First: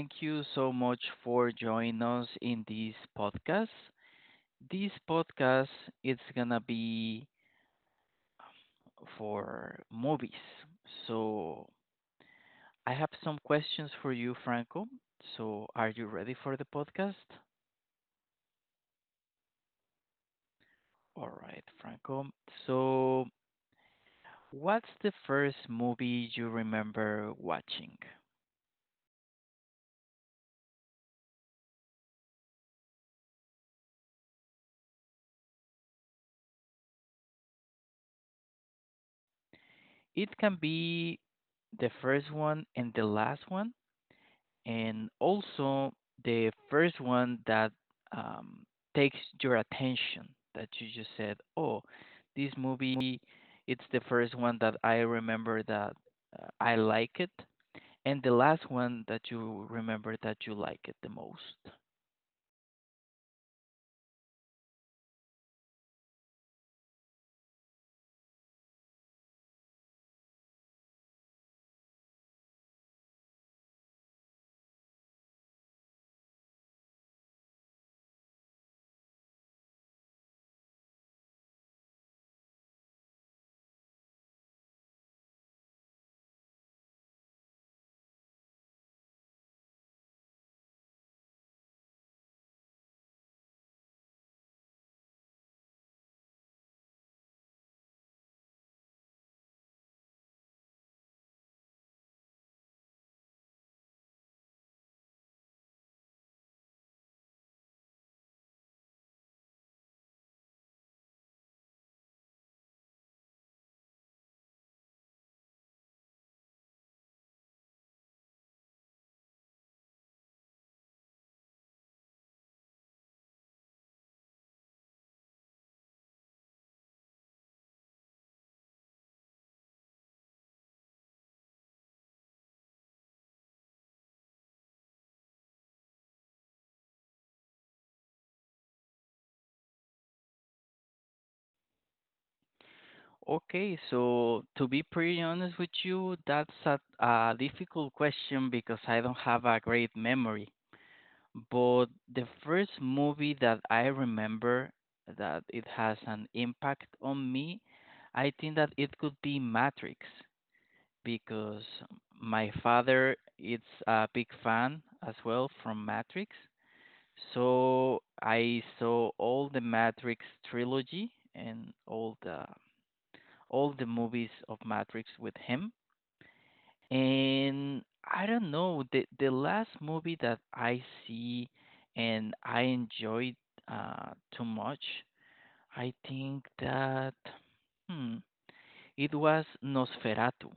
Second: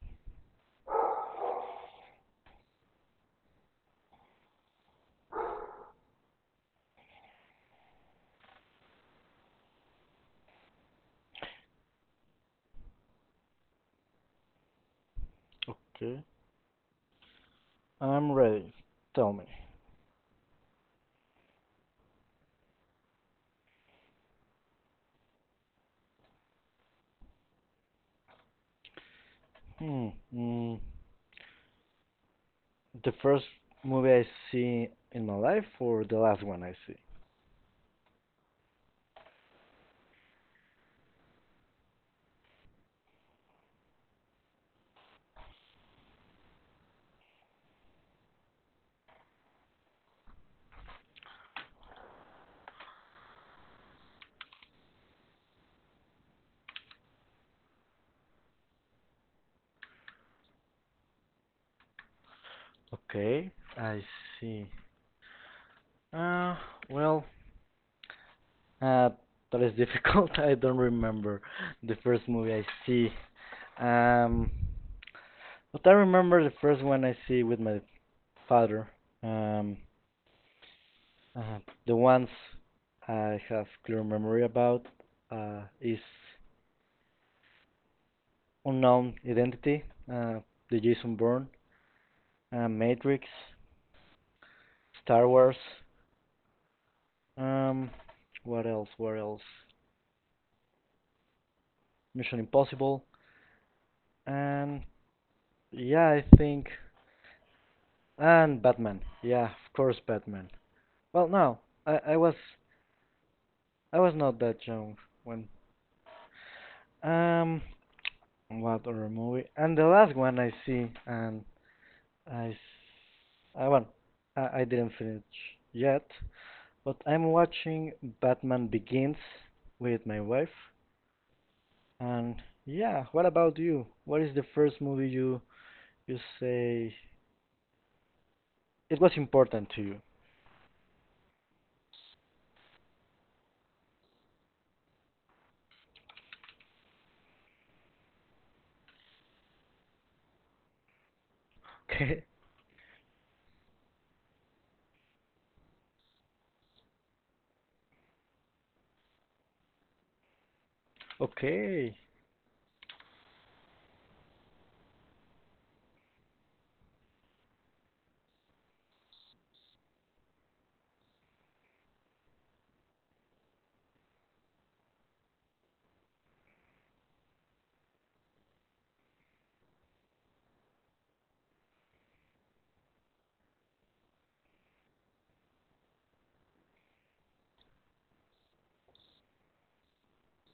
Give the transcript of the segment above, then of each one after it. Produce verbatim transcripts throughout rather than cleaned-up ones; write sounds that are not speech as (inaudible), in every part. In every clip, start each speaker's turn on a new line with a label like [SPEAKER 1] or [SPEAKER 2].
[SPEAKER 1] Thank you so much for joining us in this podcast. This podcast is gonna be for movies. So I have some questions for you, Franco. So are you
[SPEAKER 2] Okay,
[SPEAKER 1] ready for the podcast?
[SPEAKER 2] I'm ready. Tell me.
[SPEAKER 1] All right, Franco. So what's the first movie you remember watching?
[SPEAKER 2] Hmm. Mm, the first movie I see in my life, or the last one I see?
[SPEAKER 1] It can be the first one and the last one, and also the first one that um, takes your attention that you just said, oh, this movie, it's the first one that I remember that uh, I like it, and the last one that you remember that you like it the most.
[SPEAKER 2] Okay, I see. Uh, well, uh, that is difficult. (laughs) I don't remember the first movie I see. Um, but I remember the first one I see with my father. Um, uh, the ones I have clear memory about uh, is Unknown Identity, uh, the Jason Bourne, uh, Matrix, Star Wars, um, what else? What else? Mission Impossible, and yeah, I think and Batman. Yeah, of course, Batman. Well, no, I, I was I was not that young when. Um what other movie? And the last one I see, and I I, well, I, I didn't finish yet, but I'm watching Batman Begins with my wife. And yeah, what about you? What is the first movie you you say it was important to you?
[SPEAKER 1] Okay, so to be pretty honest with you, that's a, a difficult question because I don't have a great memory. But the
[SPEAKER 2] Okay. (laughs)
[SPEAKER 1] first movie that I remember that it has an impact on me, I think that it could be Matrix, because
[SPEAKER 2] Okay.
[SPEAKER 1] my father is a big fan as well from Matrix. So I saw all the Matrix trilogy and all the all the movies of Matrix with him. And I don't know, the the last movie that I see and I enjoyed uh too much, I think that hmm, it was Nosferatu.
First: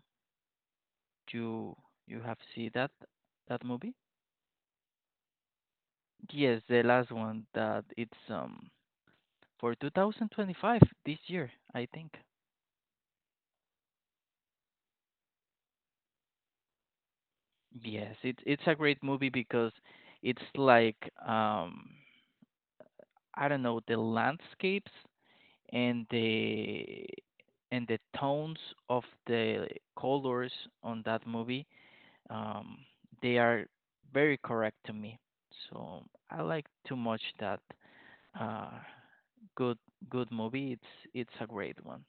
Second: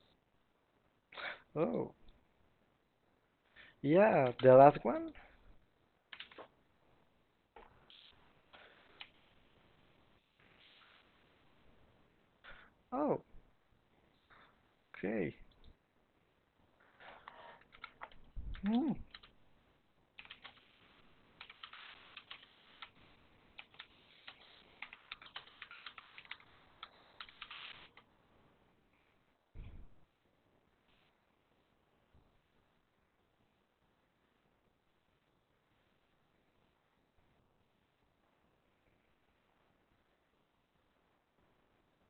[SPEAKER 1] You
[SPEAKER 2] Oh.
[SPEAKER 1] you have seen that that movie?
[SPEAKER 2] Yeah, the last one?
[SPEAKER 1] Yes, the last one that it's um for two thousand twenty-five this year, I think.
[SPEAKER 2] Oh, okay.
[SPEAKER 1] Yes, it's it's a
[SPEAKER 2] Hmm.
[SPEAKER 1] great movie because it's like um I don't know, the landscapes and the and the tones of the colors on that movie, um, they are very correct to me, so I like too much that. uh, Good good movie, it's it's a great one.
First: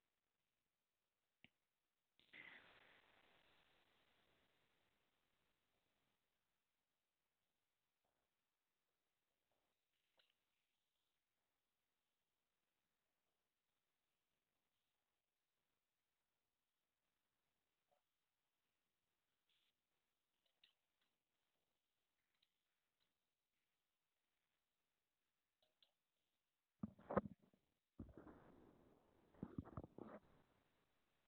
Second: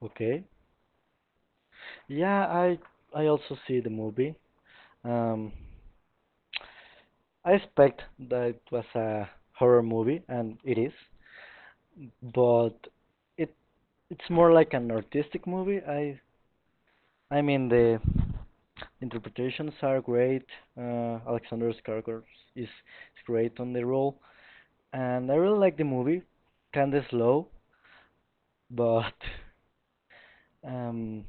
[SPEAKER 2] Okay. Yeah, I I also see the movie. Um, I expect that it was a horror movie, and it is, but it it's more like an artistic movie. I I mean, the interpretations are great. Uh, Alexander Skarsgård is great on the role, and I really like the movie. Kinda slow, but um,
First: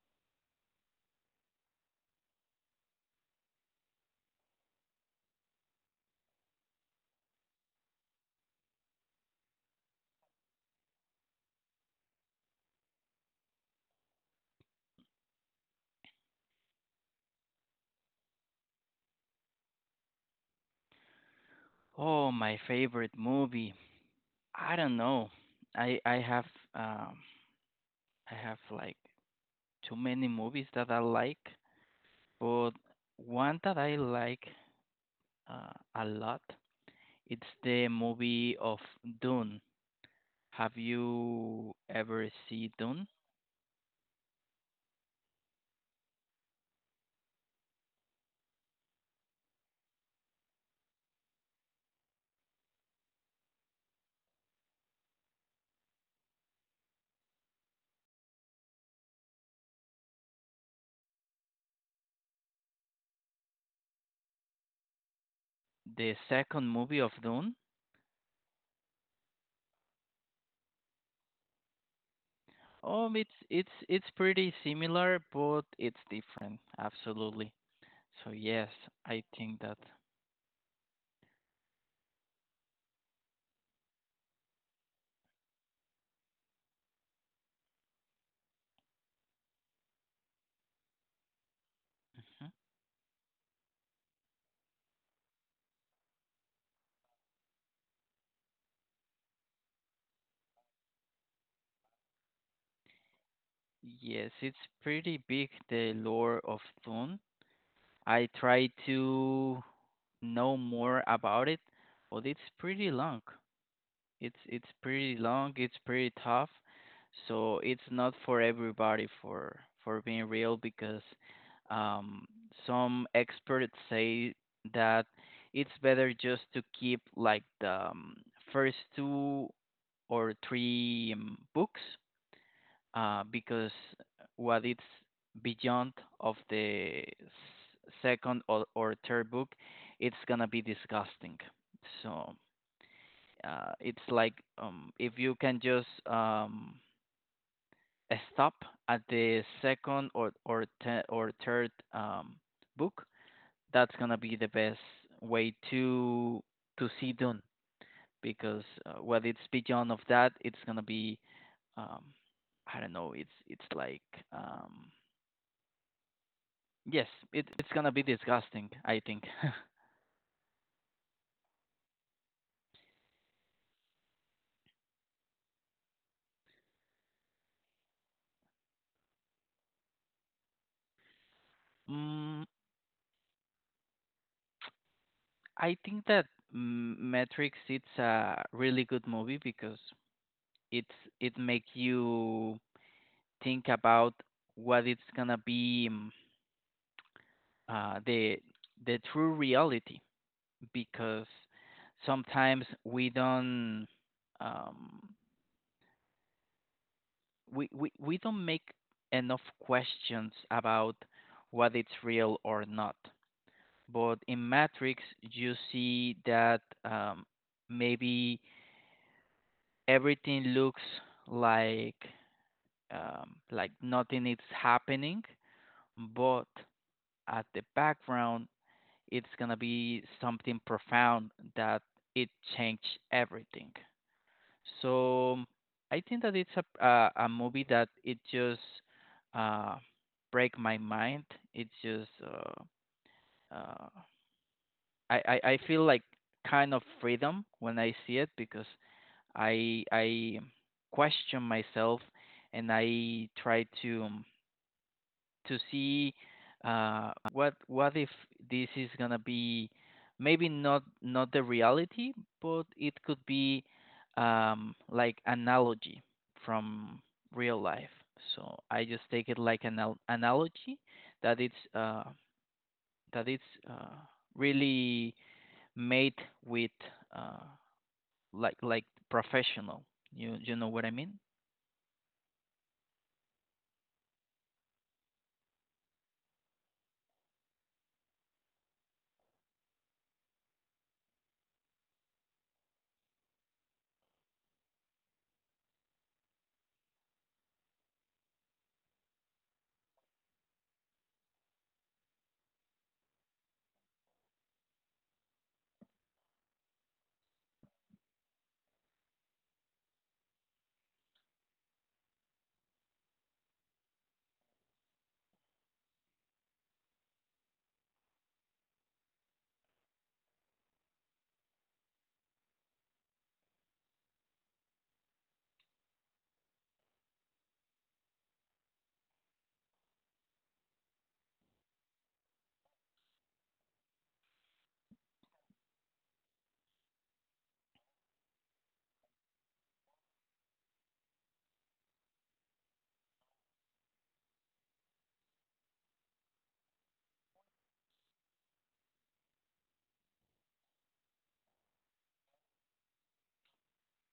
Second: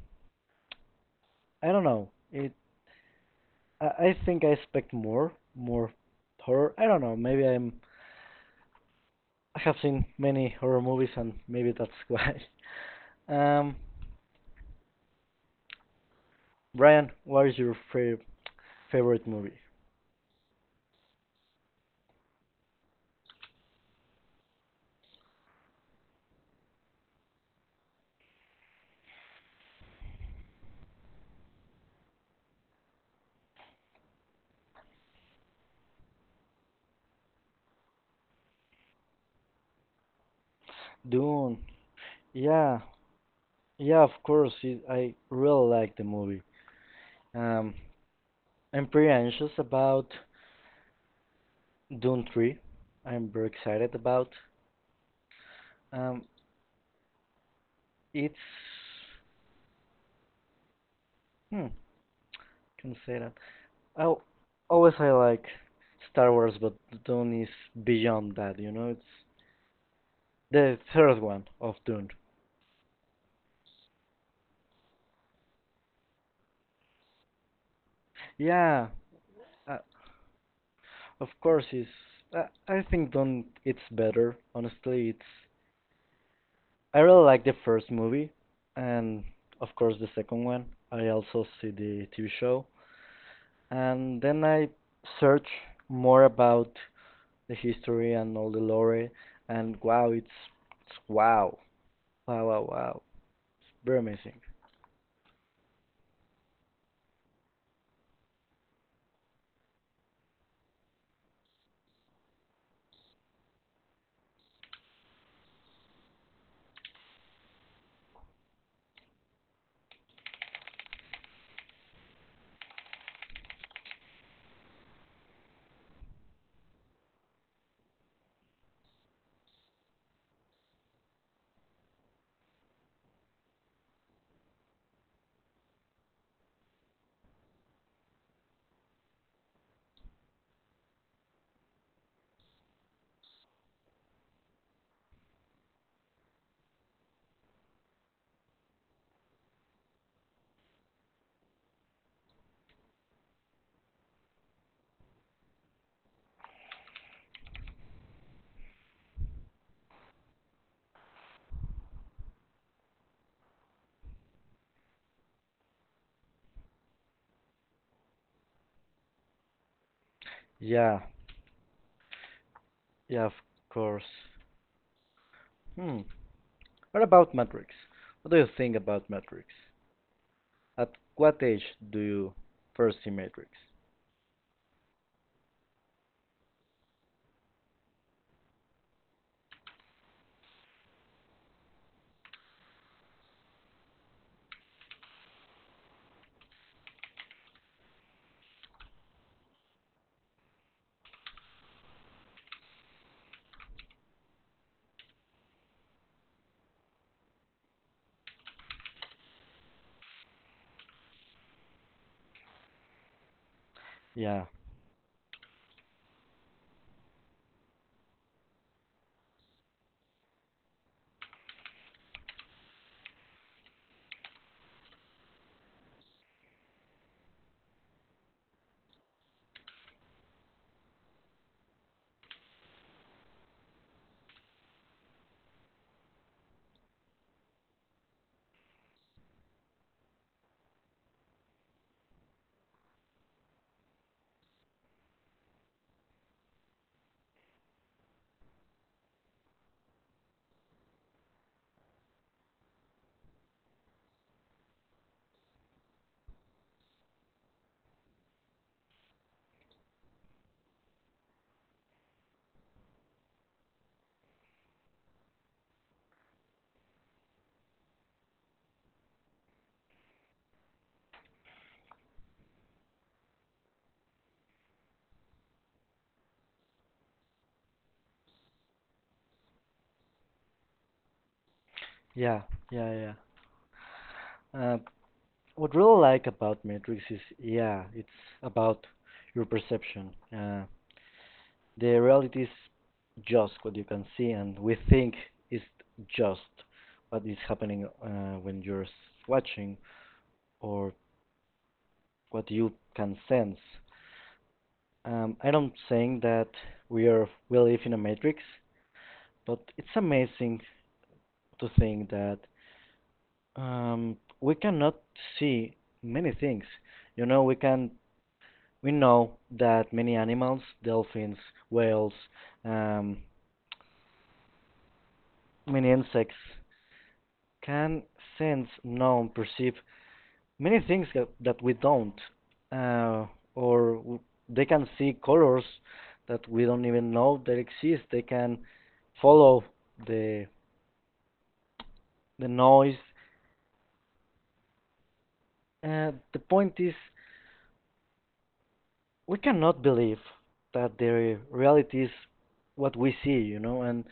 [SPEAKER 2] I don't know. It. I, I think I expect more, more horror. I don't know. Maybe I'm. I have seen many horror movies, and maybe that's why. (laughs) Um, Brian, what is your fa- favorite movie?
[SPEAKER 1] Oh, my favorite movie, I don't know, i i have um I have like too many movies that I like, but one that I like uh, a lot, it's the movie of Dune. Have
[SPEAKER 2] Dune.
[SPEAKER 1] you ever seen
[SPEAKER 2] Yeah,
[SPEAKER 1] Dune?
[SPEAKER 2] yeah, of course. It, I really like the movie. Um, I'm pretty anxious about Dune three. I'm very excited about. Um, it's hmm, can say that. I always I like
[SPEAKER 1] The
[SPEAKER 2] Star Wars,
[SPEAKER 1] second
[SPEAKER 2] but
[SPEAKER 1] movie of
[SPEAKER 2] Dune is
[SPEAKER 1] Dune?
[SPEAKER 2] beyond that. You know, it's the third one of Dune.
[SPEAKER 1] Um, it's it's it's pretty similar, but it's different. Absolutely. So yes,
[SPEAKER 2] Yeah,
[SPEAKER 1] I think that.
[SPEAKER 2] uh, of course it's. Uh, I think Dune it's better. Honestly, it's. I really like the first movie, and of course the second one. I also see the T V
[SPEAKER 1] Mhm.
[SPEAKER 2] show. And then I search more about the history and all the lore, and wow, it's, it's wow, wow, wow, wow, it's very
[SPEAKER 1] Yes,
[SPEAKER 2] amazing.
[SPEAKER 1] it's pretty big, the lore of Dune. I try to know more about it, but it's pretty long. It's it's pretty long, it's pretty tough. So it's not for everybody, for for being real, because um some experts say that it's better just to keep like the um, first two or three um, books uh because what it's beyond of the s- second or, or third book, it's going to be disgusting. So uh, it's like um, if you can just um, uh, stop at the second or or te- or third um, book, that's gonna be the best way to to see Dune, because uh, what it's beyond of that, it's gonna be um, I don't know. It's it's like um, yes, it, it's gonna be disgusting, I think. (laughs)
[SPEAKER 2] Yeah, yeah, of course. Hmm. What about Matrix? What do you think about Matrix? At what age do you
[SPEAKER 1] mm,
[SPEAKER 2] first see Matrix?
[SPEAKER 1] I think that mm, Matrix it's a really good movie because it's it makes you think about what it's gonna be mm, uh, the the true reality, because sometimes we don't um, we, we we don't make enough questions about what it's real or not. But
[SPEAKER 2] Yeah,
[SPEAKER 1] in Matrix, you see that um, maybe everything looks like um, like nothing is happening, but at the background, it's gonna be something profound that it changed everything. So mm, I think that it's a a, a movie that it just uh, break my mind. It's just uh, uh, I, I I feel like kind of freedom when I see it, because I I question myself and I try to um, to see uh, what what if this is gonna be maybe not not the reality, but it could be um, like analogy from real life. So I just take it like an al- analogy that it's uh, that it's uh, really made with uh, like like professional. You you know what I mean?
[SPEAKER 2] yeah, yeah, yeah. Uh, what really like about Matrix is, yeah, it's about your perception. Uh, the reality is just what you can see and we think is just what is happening uh, when you're watching or what you can sense. Um, I don't saying that we are we live in a matrix, but it's amazing to think that um, we cannot see many things. You know, we can we know that many animals, dolphins, whales, um, many insects, can sense, know, perceive many things that, that we don't, uh, or w- they can see colors that we don't even know that exist. They can follow the the noise. Uh, the point is, we cannot believe that the reality is what we see, you know. And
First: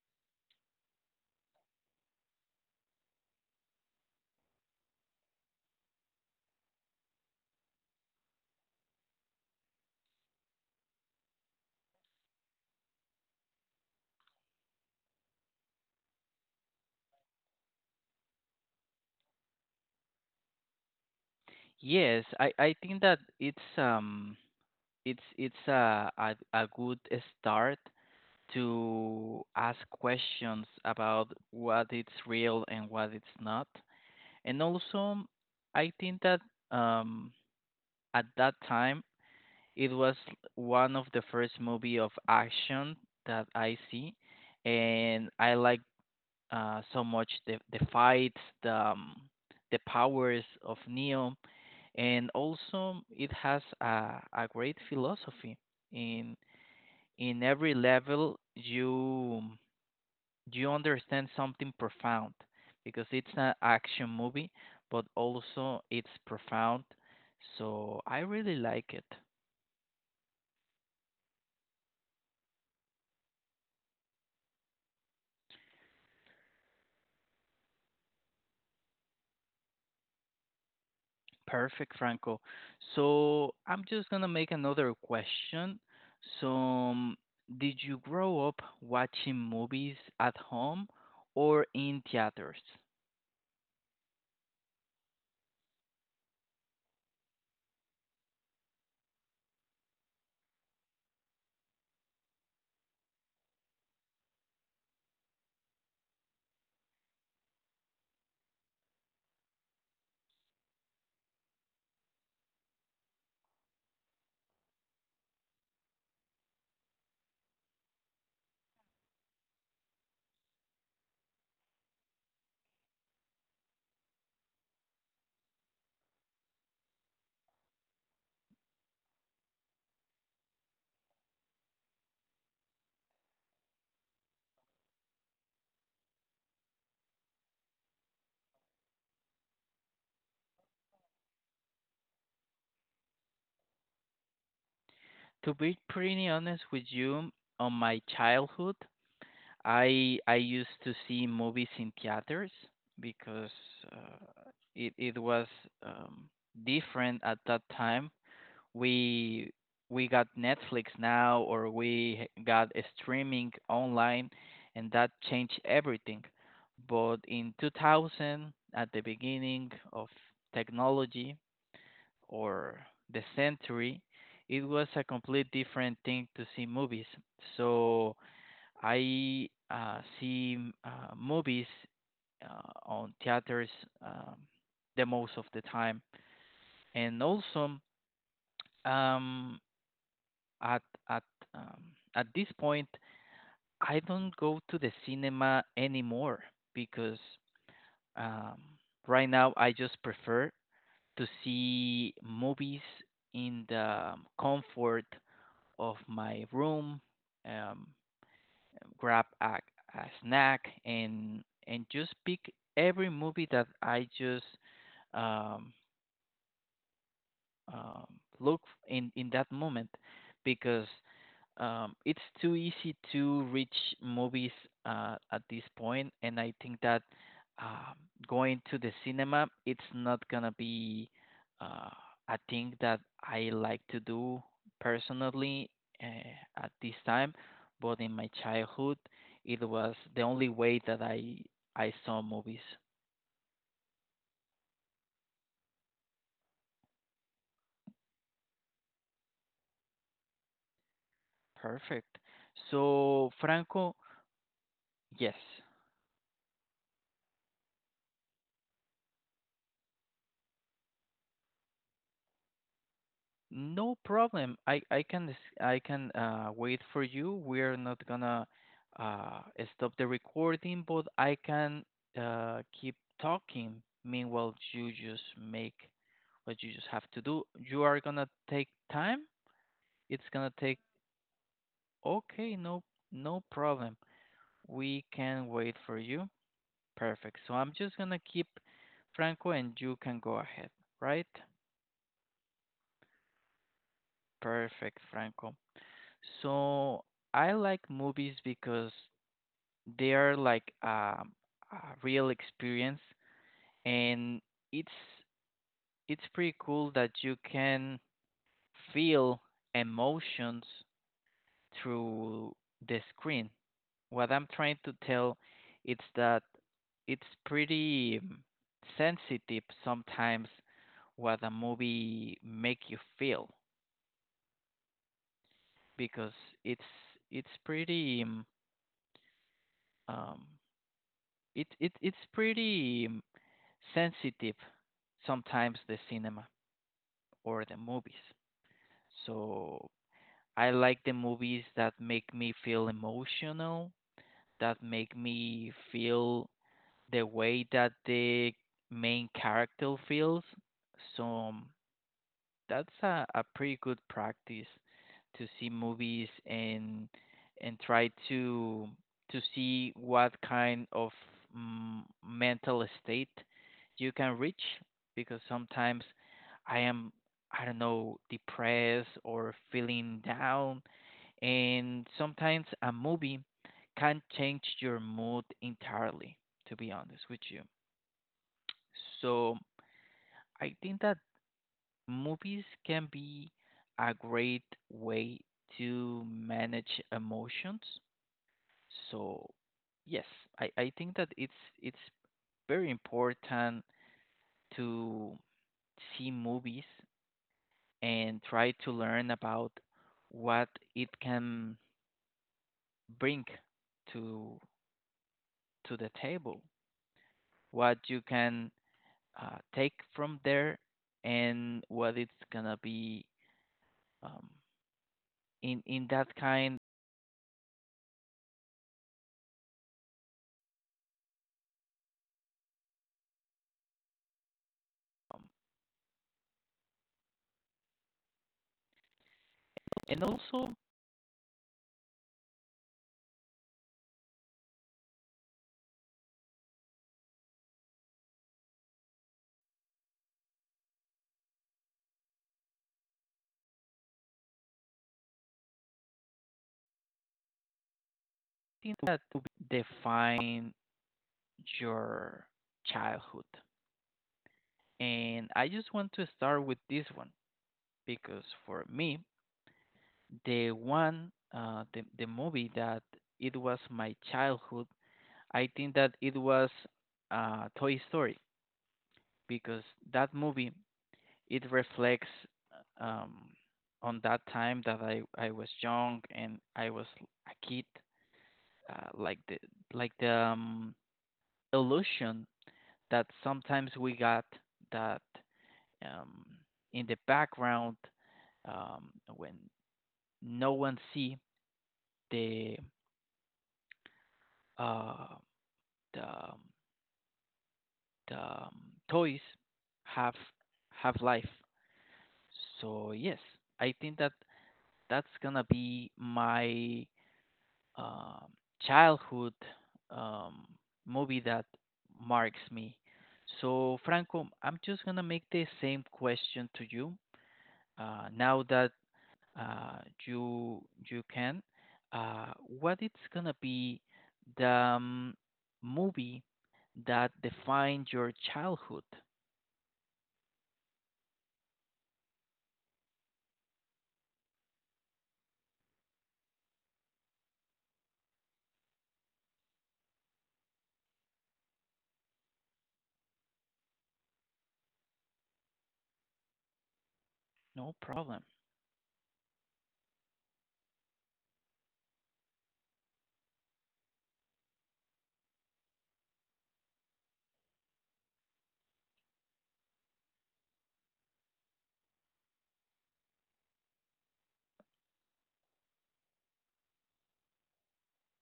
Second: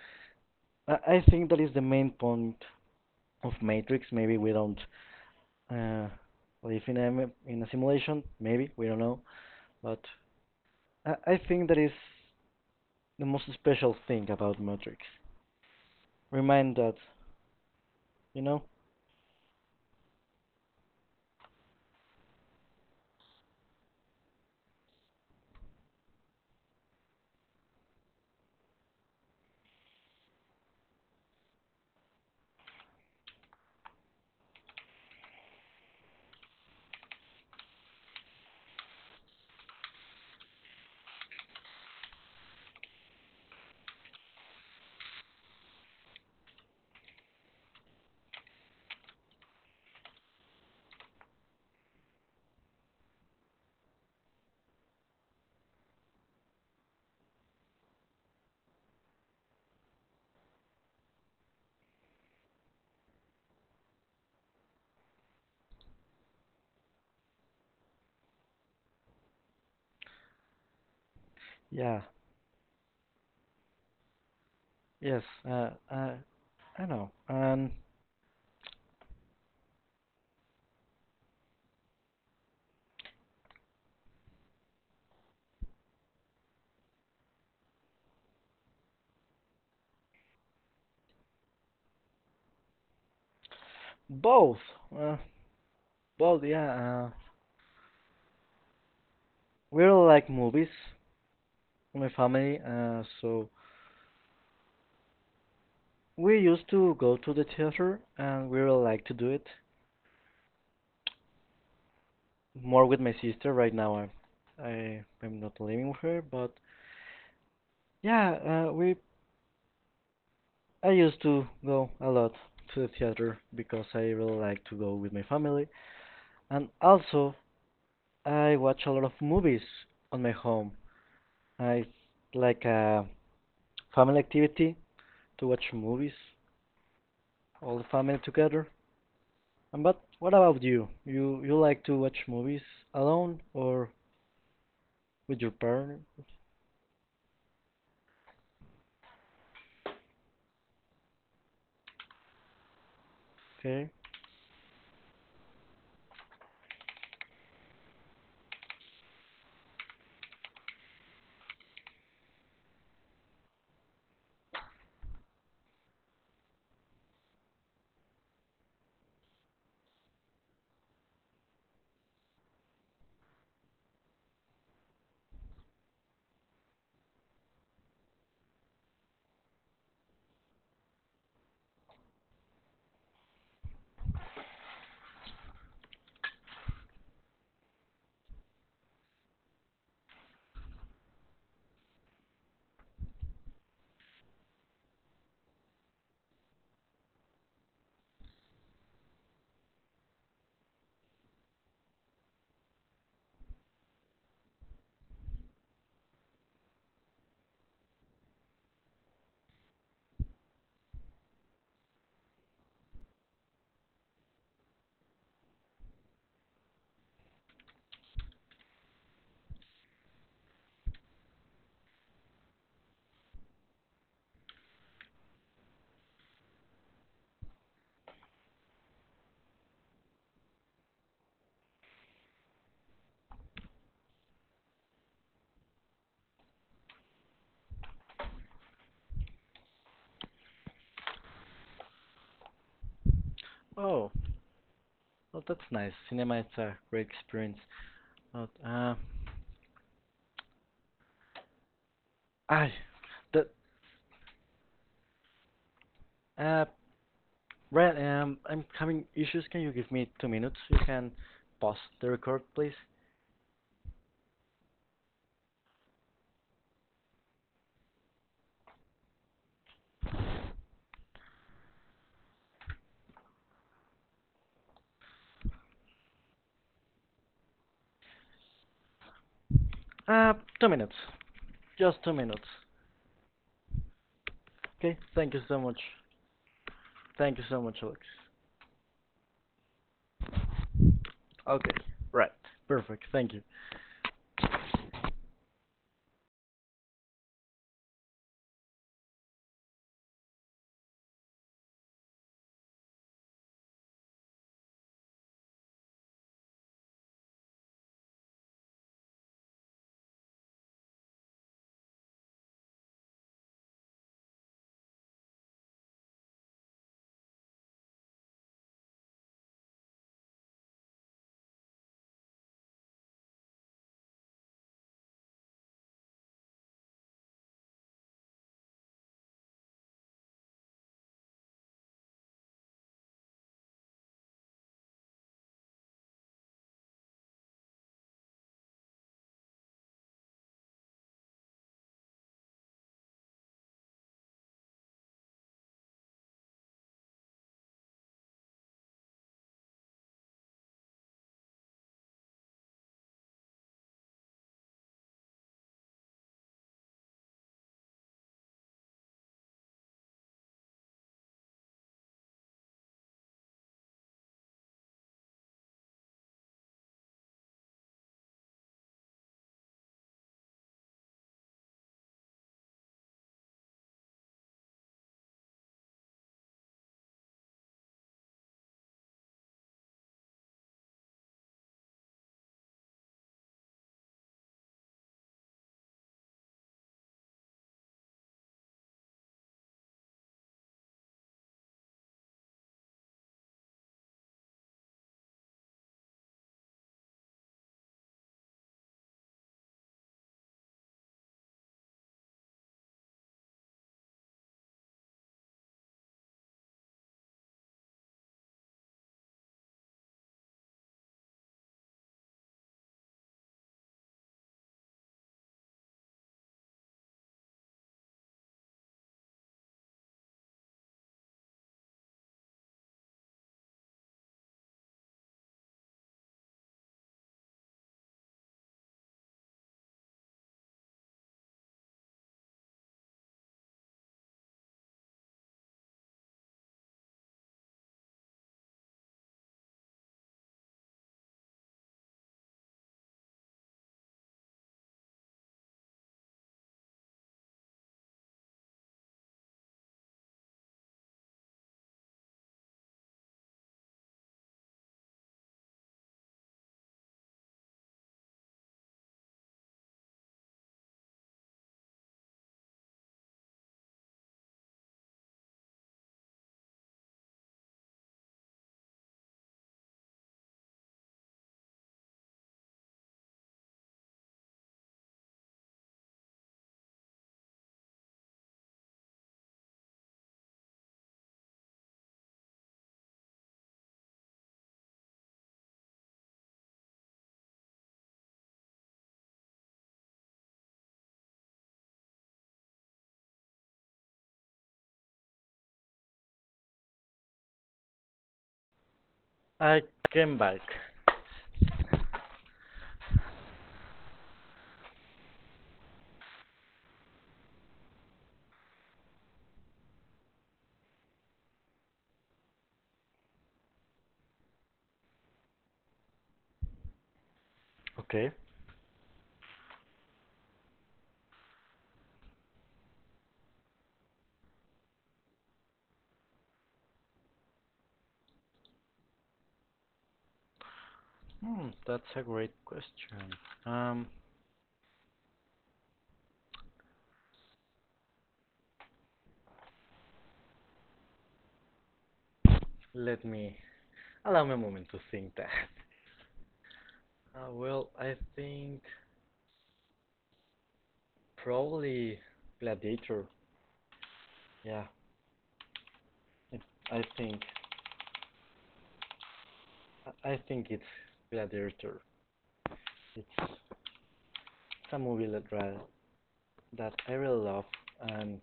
[SPEAKER 2] I think that is the main point of Matrix. Maybe we don't uh, live in a in a simulation. Maybe we don't know, but I, I think that is the most special thing about Matrix. Remind that, you know?
[SPEAKER 1] Yes, I I think that it's um it's it's a, a a good start to ask questions about what it's real and what it's not. And also, I think that um, at that time it was one of the first movie of action that I see, and I like uh, so much the the fights, the um, the powers of Neo, and also it has a, a great philosophy in in every level you you understand something profound, because it's an action movie but also it's profound, so I really like it.
[SPEAKER 2] Yeah, yes, uh, uh, I know. And
[SPEAKER 1] Perfect, Franco. So I'm just gonna make another question. So um, did you grow up watching movies at home or in theaters?
[SPEAKER 2] both, uh, both, yeah. Uh, we all like movies, my family, uh, so we used to go to the theater and we all like to do it. More with my sister right now. I'm, I, I'm not living with her, but yeah, uh, we I used to go a lot to the theater because I really like to go with my family. And also, I watch a lot of movies on my home. I like a family activity to watch movies, all the family together. And but what about you? You you like to watch movies alone or with your
[SPEAKER 1] To be
[SPEAKER 2] parents?
[SPEAKER 1] pretty honest with you, on my childhood I I used to see movies in theaters because
[SPEAKER 2] Okay.
[SPEAKER 1] uh, it it was um, different at that time. We we got Netflix now, or we got a streaming online, and that changed everything. But in two thousand, at the beginning of technology or the century, it was a complete different thing to see movies. So I uh, see m- uh, movies uh, on theaters, um, the most of the time, and also um, at at um, at this point, I don't go to the cinema anymore, because um, right now I just prefer to see movies in the comfort of my room. Um, Grab a, a snack and and just pick every movie that I just um, um, look in in that moment, because um, it's too easy to reach movies uh, at this point, and I think that um, going to the cinema, it's not gonna be uh, a thing that I like to do personally uh, at this time. But in my childhood, it was the only way that I I saw movies.
[SPEAKER 2] Oh, well, that's nice. Cinema is a great experience. But uh,
[SPEAKER 1] Perfect.
[SPEAKER 2] I
[SPEAKER 1] So
[SPEAKER 2] that
[SPEAKER 1] Franco, yes.
[SPEAKER 2] uh, Ryan, um, I'm having issues. Can you give me two minutes? You can pause the record, please.
[SPEAKER 1] No problem. I I can s- I can uh, wait for you. We're not gonna uh, stop the recording, but I can uh, keep talking. Meanwhile, you just make what you just have to do. You are gonna take time. It's
[SPEAKER 2] Uh,
[SPEAKER 1] gonna
[SPEAKER 2] two
[SPEAKER 1] take.
[SPEAKER 2] minutes. Just two minutes.
[SPEAKER 1] Okay, no no problem.
[SPEAKER 2] Okay?
[SPEAKER 1] We
[SPEAKER 2] Thank you
[SPEAKER 1] can
[SPEAKER 2] so
[SPEAKER 1] wait
[SPEAKER 2] much.
[SPEAKER 1] for you.
[SPEAKER 2] Thank
[SPEAKER 1] Perfect.
[SPEAKER 2] you
[SPEAKER 1] So
[SPEAKER 2] so
[SPEAKER 1] I'm
[SPEAKER 2] much,
[SPEAKER 1] just
[SPEAKER 2] Alex.
[SPEAKER 1] gonna keep Franco, and you can go ahead. Right?
[SPEAKER 2] Okay. Right. Perfect. Thank you.
[SPEAKER 1] Perfect, Franco. So I like movies because they are like um, a real experience, and it's it's pretty cool that you can feel emotions through the screen. What I'm trying to tell is that it's pretty um, sensitive sometimes what a movie make you feel because it's it's pretty um, um, it it it's pretty um, sensitive sometimes, the cinema or the movies. So I like the movies that make me feel emotional, that make me feel the way that the main character feels. So um, that's a, a pretty good practice to see movies and and try to to see what kind of mm, mental state you can reach, because sometimes I am I don't know depressed or feeling down, and sometimes a movie can change your mood entirely, to be honest with you. So I think that movies can be a great way to manage emotions. So, yes, I, I think that it's it's very important to see movies and try to learn about what it can bring to to the table, what you can uh, take from there, and what it's gonna be um, in in that kind. Um, and also thing that to define your childhood. And I just want to start with this one because for me, the one, uh, the, the movie that it was my childhood, I think that it was uh, Toy Story, because that movie, it reflects um, on that time that I, I was young and I was a kid, uh, like the, like the um, illusion that sometimes we got that um, in the background um, when no one see the uh, the um, the um, toys
[SPEAKER 2] I
[SPEAKER 1] have
[SPEAKER 2] came back.
[SPEAKER 1] have life. So yes, I think that that's gonna be my um, childhood um, movie that marks me. So Franco, I'm just gonna make the same question to you uh,
[SPEAKER 2] Okay.
[SPEAKER 1] now that uh, you you can. Uh, what it's gonna be the um, movie that defined your childhood?
[SPEAKER 2] Hmm, that's a great question. Um, let me allow me a moment to think that. Uh, well,
[SPEAKER 1] No
[SPEAKER 2] I
[SPEAKER 1] problem.
[SPEAKER 2] think probably Gladiator. Yeah, it, I think I think it's Gladiator. It's a movie that that I really love, and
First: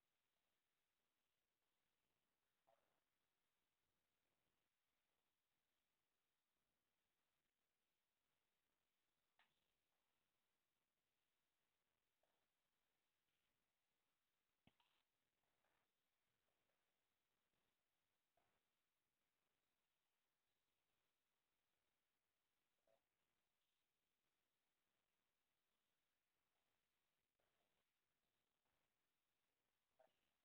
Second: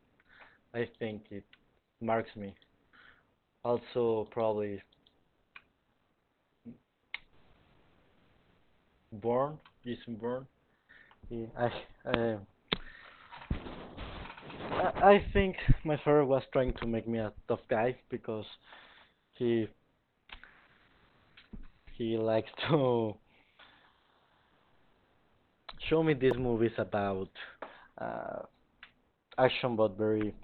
[SPEAKER 2] I think it marks me. Also, probably Born, Jason Bourne. Yeah, I, uh, I I think my father was trying to make me a tough guy because he he likes to (laughs) show me these movies about uh, action, but very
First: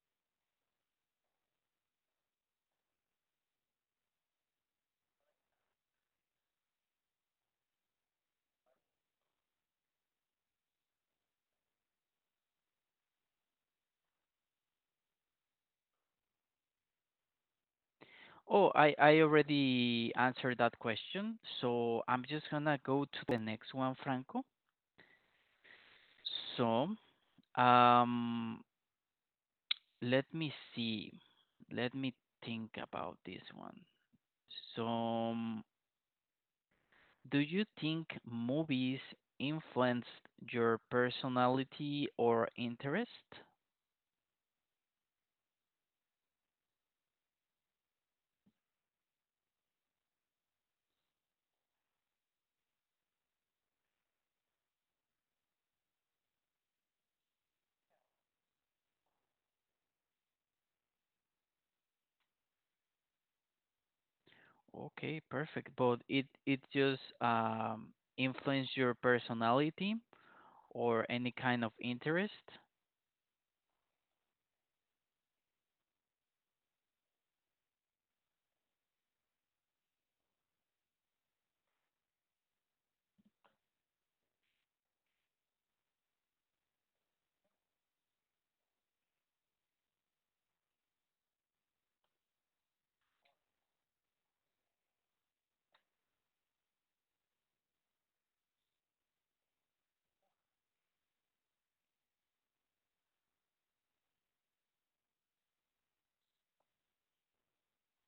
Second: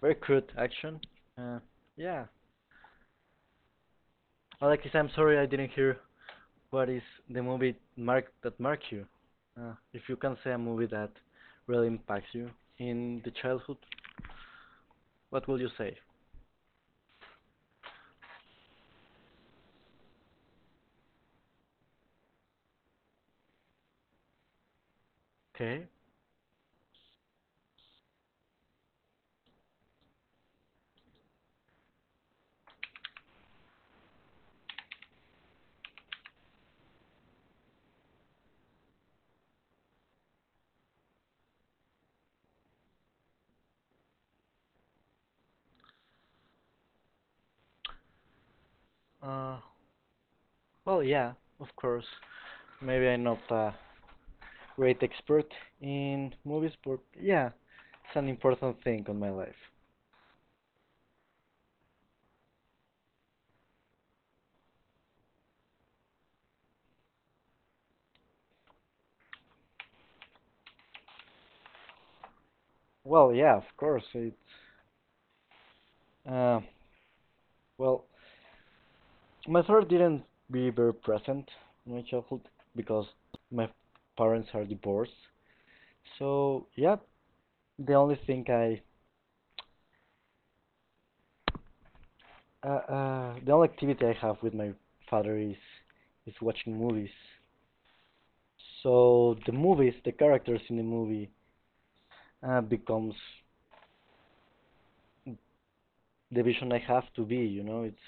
[SPEAKER 2] very crude action. Uh, yeah, Alexis, I'm sorry I didn't hear what is the movie mark that mark you. Uh, if you can say a movie that really impacts you in the childhood, what will you say?
[SPEAKER 1] Oh, I I already answered that question, so I'm just gonna go to the next one, Franco.
[SPEAKER 2] Okay.
[SPEAKER 1] So, um, let me see. Let me think about this one. So. um, Do you think movies influenced your personality or interest?
[SPEAKER 2] Uh, well, yeah, of course. Maybe I'm not a great expert in movies, but yeah, it's an important thing on my life.
[SPEAKER 1] Okay, perfect. But it it just um influenced your personality or any kind of interest?
[SPEAKER 2] Well, yeah, of course. It's. Uh, well, my father didn't be very present in my childhood because my parents are divorced. So yeah, the only thing I, uh, uh, the only activity I have with my father is is watching movies. So the movies, the characters in the movie, uh, becomes the vision I have to be. You know, it's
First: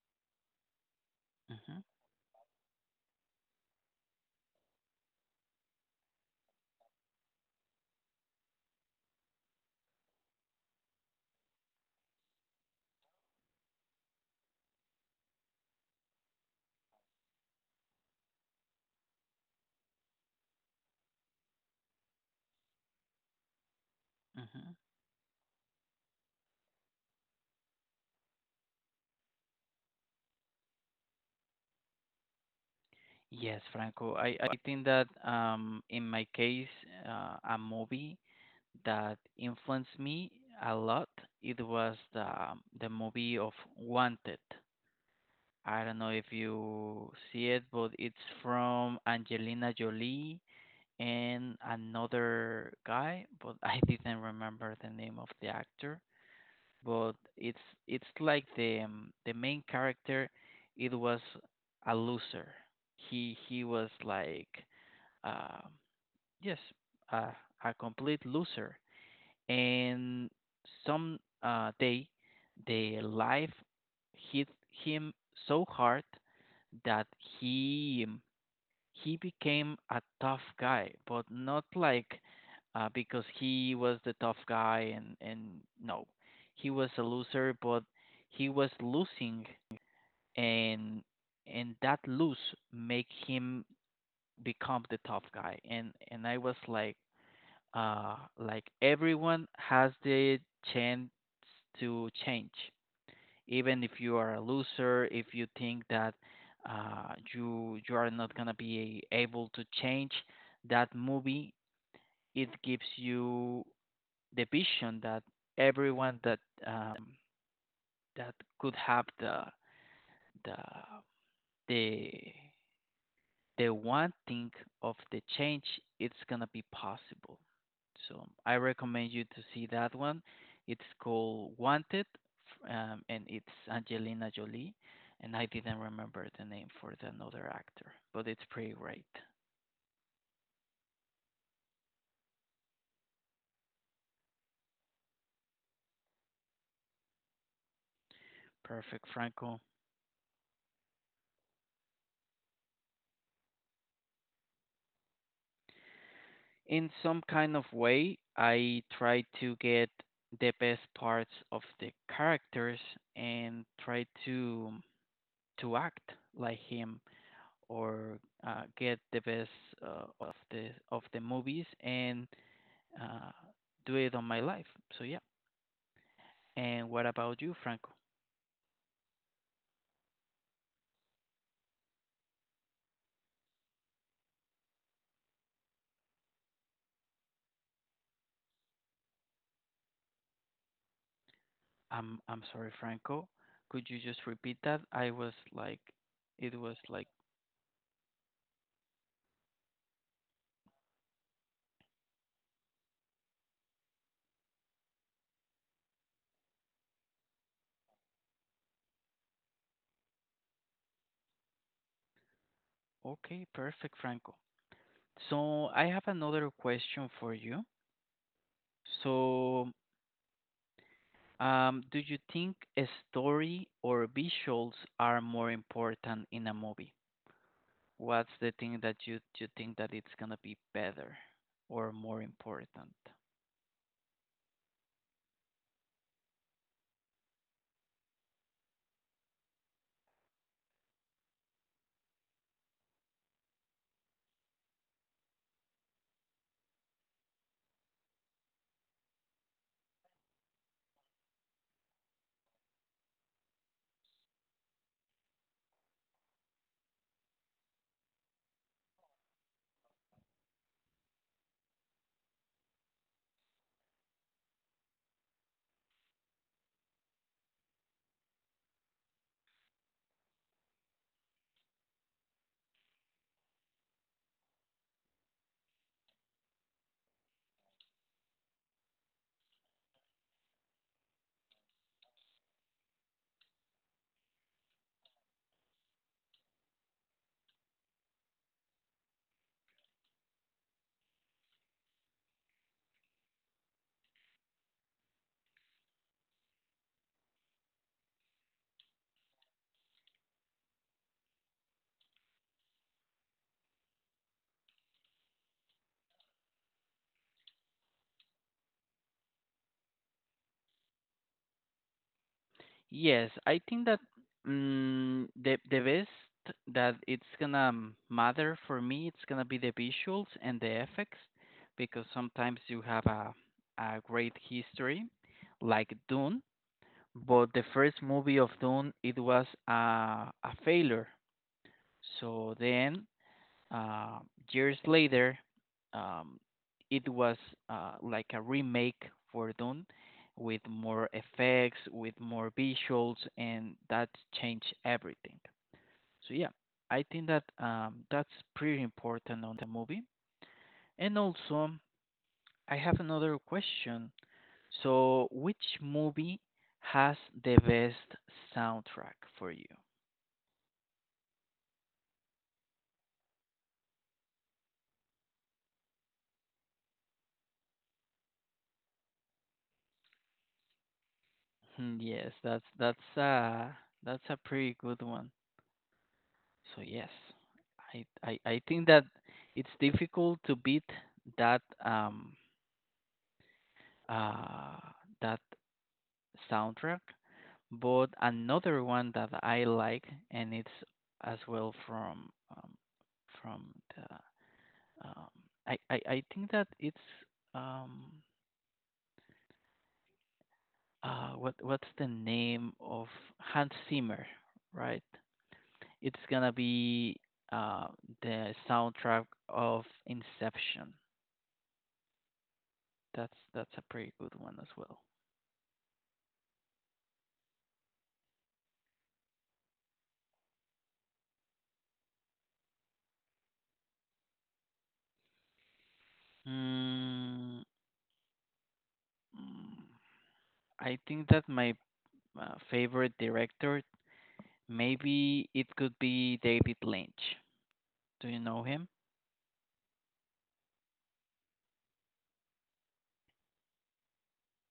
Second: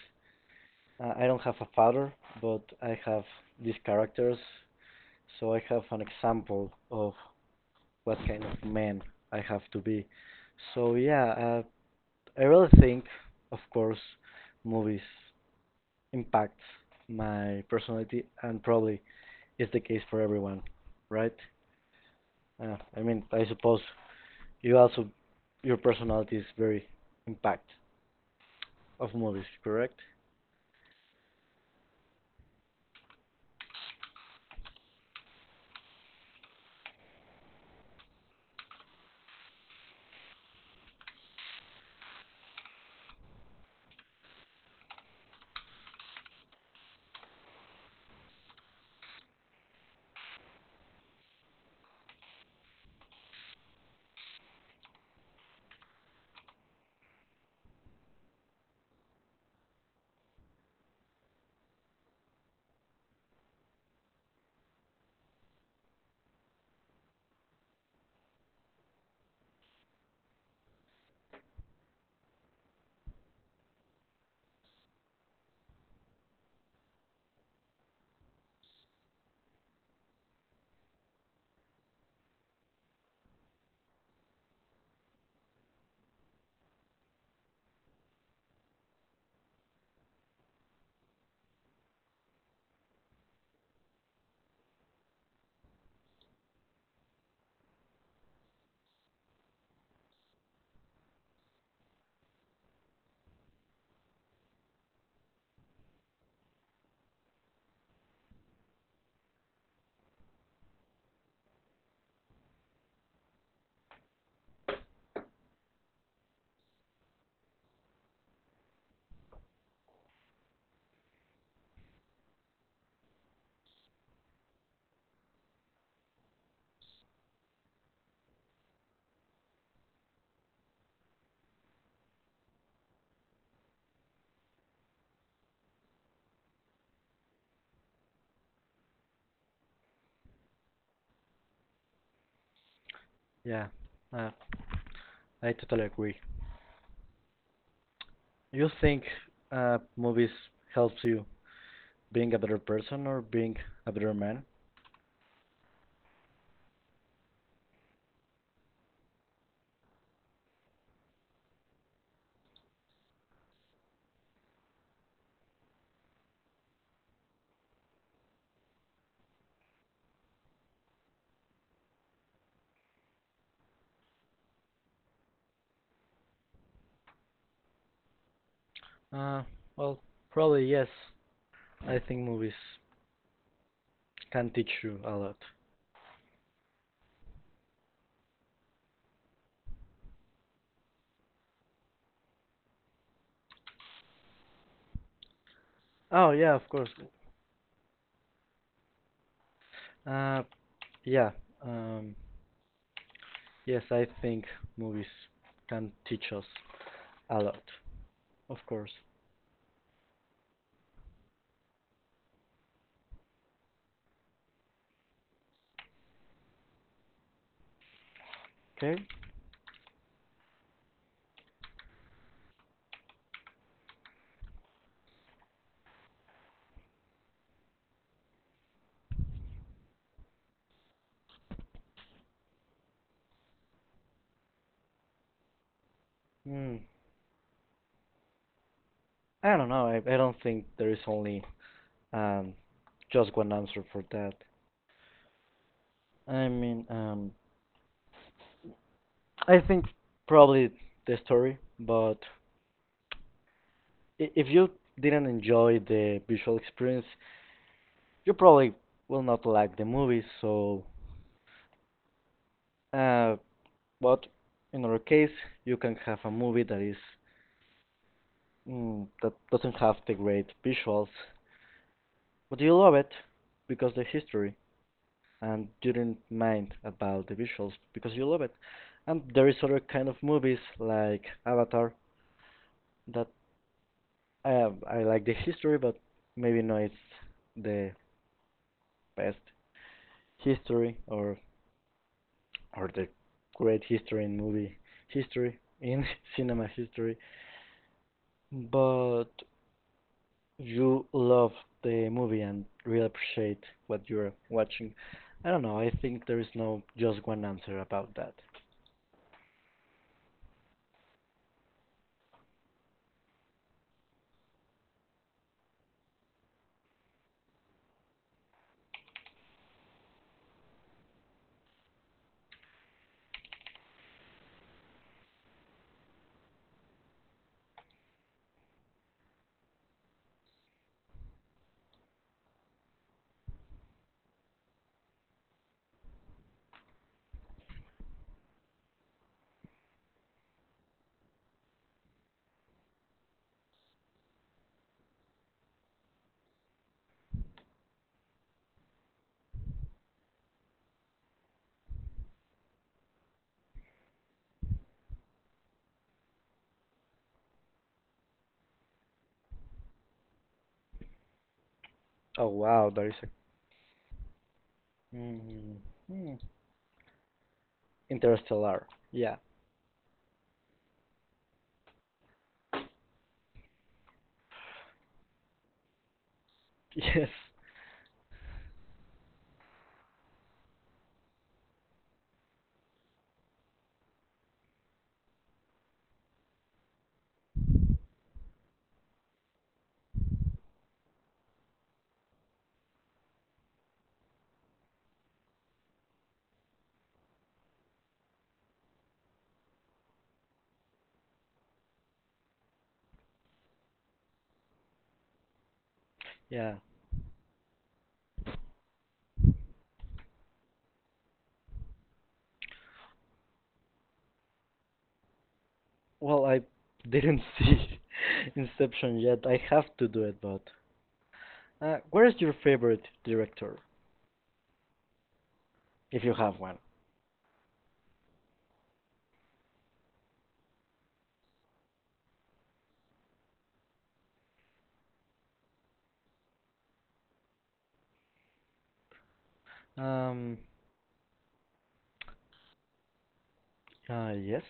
[SPEAKER 2] I don't have a
[SPEAKER 1] hmm
[SPEAKER 2] father, but I have these characters, so I have an example of what kind of man I have to be. So yeah, uh, I really think, of course, movies impact my personality, and probably is the case for everyone, right? Uh, I mean, I suppose
[SPEAKER 1] hmm
[SPEAKER 2] you also your personality is very impact of movies, correct?
[SPEAKER 1] Yes, Franco. I, I think that um in my case, uh, a movie that influenced me a lot, it was the the movie of Wanted. I don't know if you see it, but it's from Angelina Jolie and another guy, but (laughs) I didn't remember the name of the actor. But it's it's like the um, the main character, it was a loser. He he was like um yes, uh, a complete loser and some uh, day the life hit him so hard that he he became a tough guy, but not like uh, because he was the tough guy and and no, he was a loser, but he was losing and and that lose make him become the tough guy and and I was like uh, like everyone has the chance to change even if you are a loser if you think that uh, you you are not gonna be able to change that movie, it gives you the vision that everyone that um, that could have the the the the one thing of the change, it's gonna be possible. So I recommend you to see that one. It's called Wanted, um, and it's Angelina Jolie, and I didn't remember the name for the another actor, but it's pretty great.
[SPEAKER 2] Yeah, uh, I totally agree. You think
[SPEAKER 1] Perfect, Franco.
[SPEAKER 2] uh, movies helps you being a better person or being a better man?
[SPEAKER 1] In some kind of way, I try to get the best parts of the characters and try to to act like him or uh, get the best uh, of the of the movies and uh, do it on my life. So yeah. And what about you, Franco?
[SPEAKER 2] Uh, well, probably yes. I think movies can teach you a lot.
[SPEAKER 1] I'm I'm sorry, Franco. Could you just repeat that? I was like,
[SPEAKER 2] Oh yeah,
[SPEAKER 1] it
[SPEAKER 2] of
[SPEAKER 1] was
[SPEAKER 2] course.
[SPEAKER 1] like,
[SPEAKER 2] Uh, yeah. Um, yes, I think movies can teach us a lot. Of course.
[SPEAKER 1] okay, perfect, Franco. So I have another question for you.
[SPEAKER 2] Okay.
[SPEAKER 1] So, um, do you think a story or visuals are more important in a movie? What's the thing that you you think that it's gonna be better or more important?
[SPEAKER 2] Hmm. I don't know. I, I don't think there is only um just one answer for that. I mean, um, I think probably the story, but i- if you didn't enjoy the visual experience, you probably will not like the movie. So, uh, but in our case, you can have a movie that is mm, that doesn't have the great visuals, but you love it because the history, and you didn't mind about the visuals because you love it. And there is other kind of movies like Avatar that uh, I like the history, but maybe not it's the best history or or the great history in movie history in (laughs) cinema history, but you love the movie and really appreciate what you're watching. I don't know. I think there is no just one answer about that.
[SPEAKER 1] Yes, I think that mm, the the best that it's gonna matter for me, it's gonna be the visuals and the effects, because sometimes you have a a great history, like Dune, but the first movie of Dune it was a a failure. So then Uh, years later, um, it was uh, like a remake for Dune with more effects, with more visuals, and that changed everything. So yeah, I think that um, that's pretty important on the movie. And also, I have another question. So, which movie has the best soundtrack for you?
[SPEAKER 2] Oh wow, there is a mm, hmm, Interstellar. Yeah.
[SPEAKER 1] Hmm, yes, that's that's uh that's a pretty good one. So
[SPEAKER 2] (laughs)
[SPEAKER 1] yes,
[SPEAKER 2] Yes.
[SPEAKER 1] I I, I think that it's difficult to beat that um uh that soundtrack. But another one that I like, and it's as well from um, from the um, I, I I think that it's um uh what what's the name of Hans Zimmer, right? It's gonna
[SPEAKER 2] Yeah,
[SPEAKER 1] be uh the soundtrack of Inception. That's that's a pretty good one as well.
[SPEAKER 2] well, I didn't see (laughs) Inception yet. I have to do it, but uh, where is your favorite director if you have one?
[SPEAKER 1] Mm, mm, I think that my uh, favorite director, maybe it could be David Lynch. Do you know him?
[SPEAKER 2] Um Uh, yes,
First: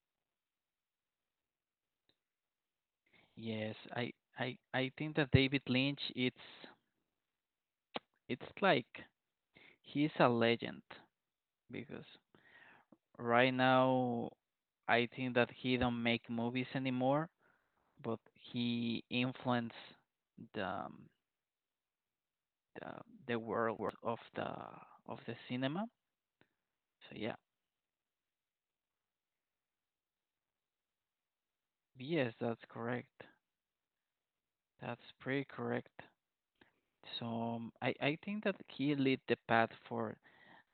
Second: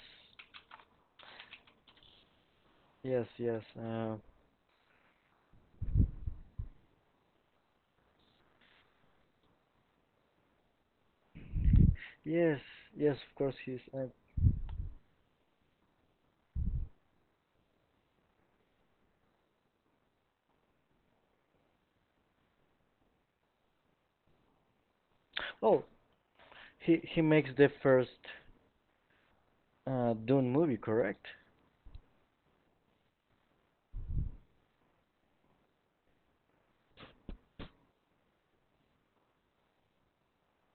[SPEAKER 2] yes, yes,
[SPEAKER 1] Yes, I
[SPEAKER 2] uh,
[SPEAKER 1] I I think that David Lynch, it's it's like he's a legend because
[SPEAKER 2] yes, yes. Of
[SPEAKER 1] right
[SPEAKER 2] course, he's. Uh,
[SPEAKER 1] now I think that he don't make movies anymore, but he influenced the um, the, the world of the of the
[SPEAKER 2] oh,
[SPEAKER 1] cinema.
[SPEAKER 2] he
[SPEAKER 1] So
[SPEAKER 2] he
[SPEAKER 1] yeah,
[SPEAKER 2] makes the first uh, Dune movie, correct?
[SPEAKER 1] yes, that's correct. That's pretty correct. So um, I I think that he lead the path for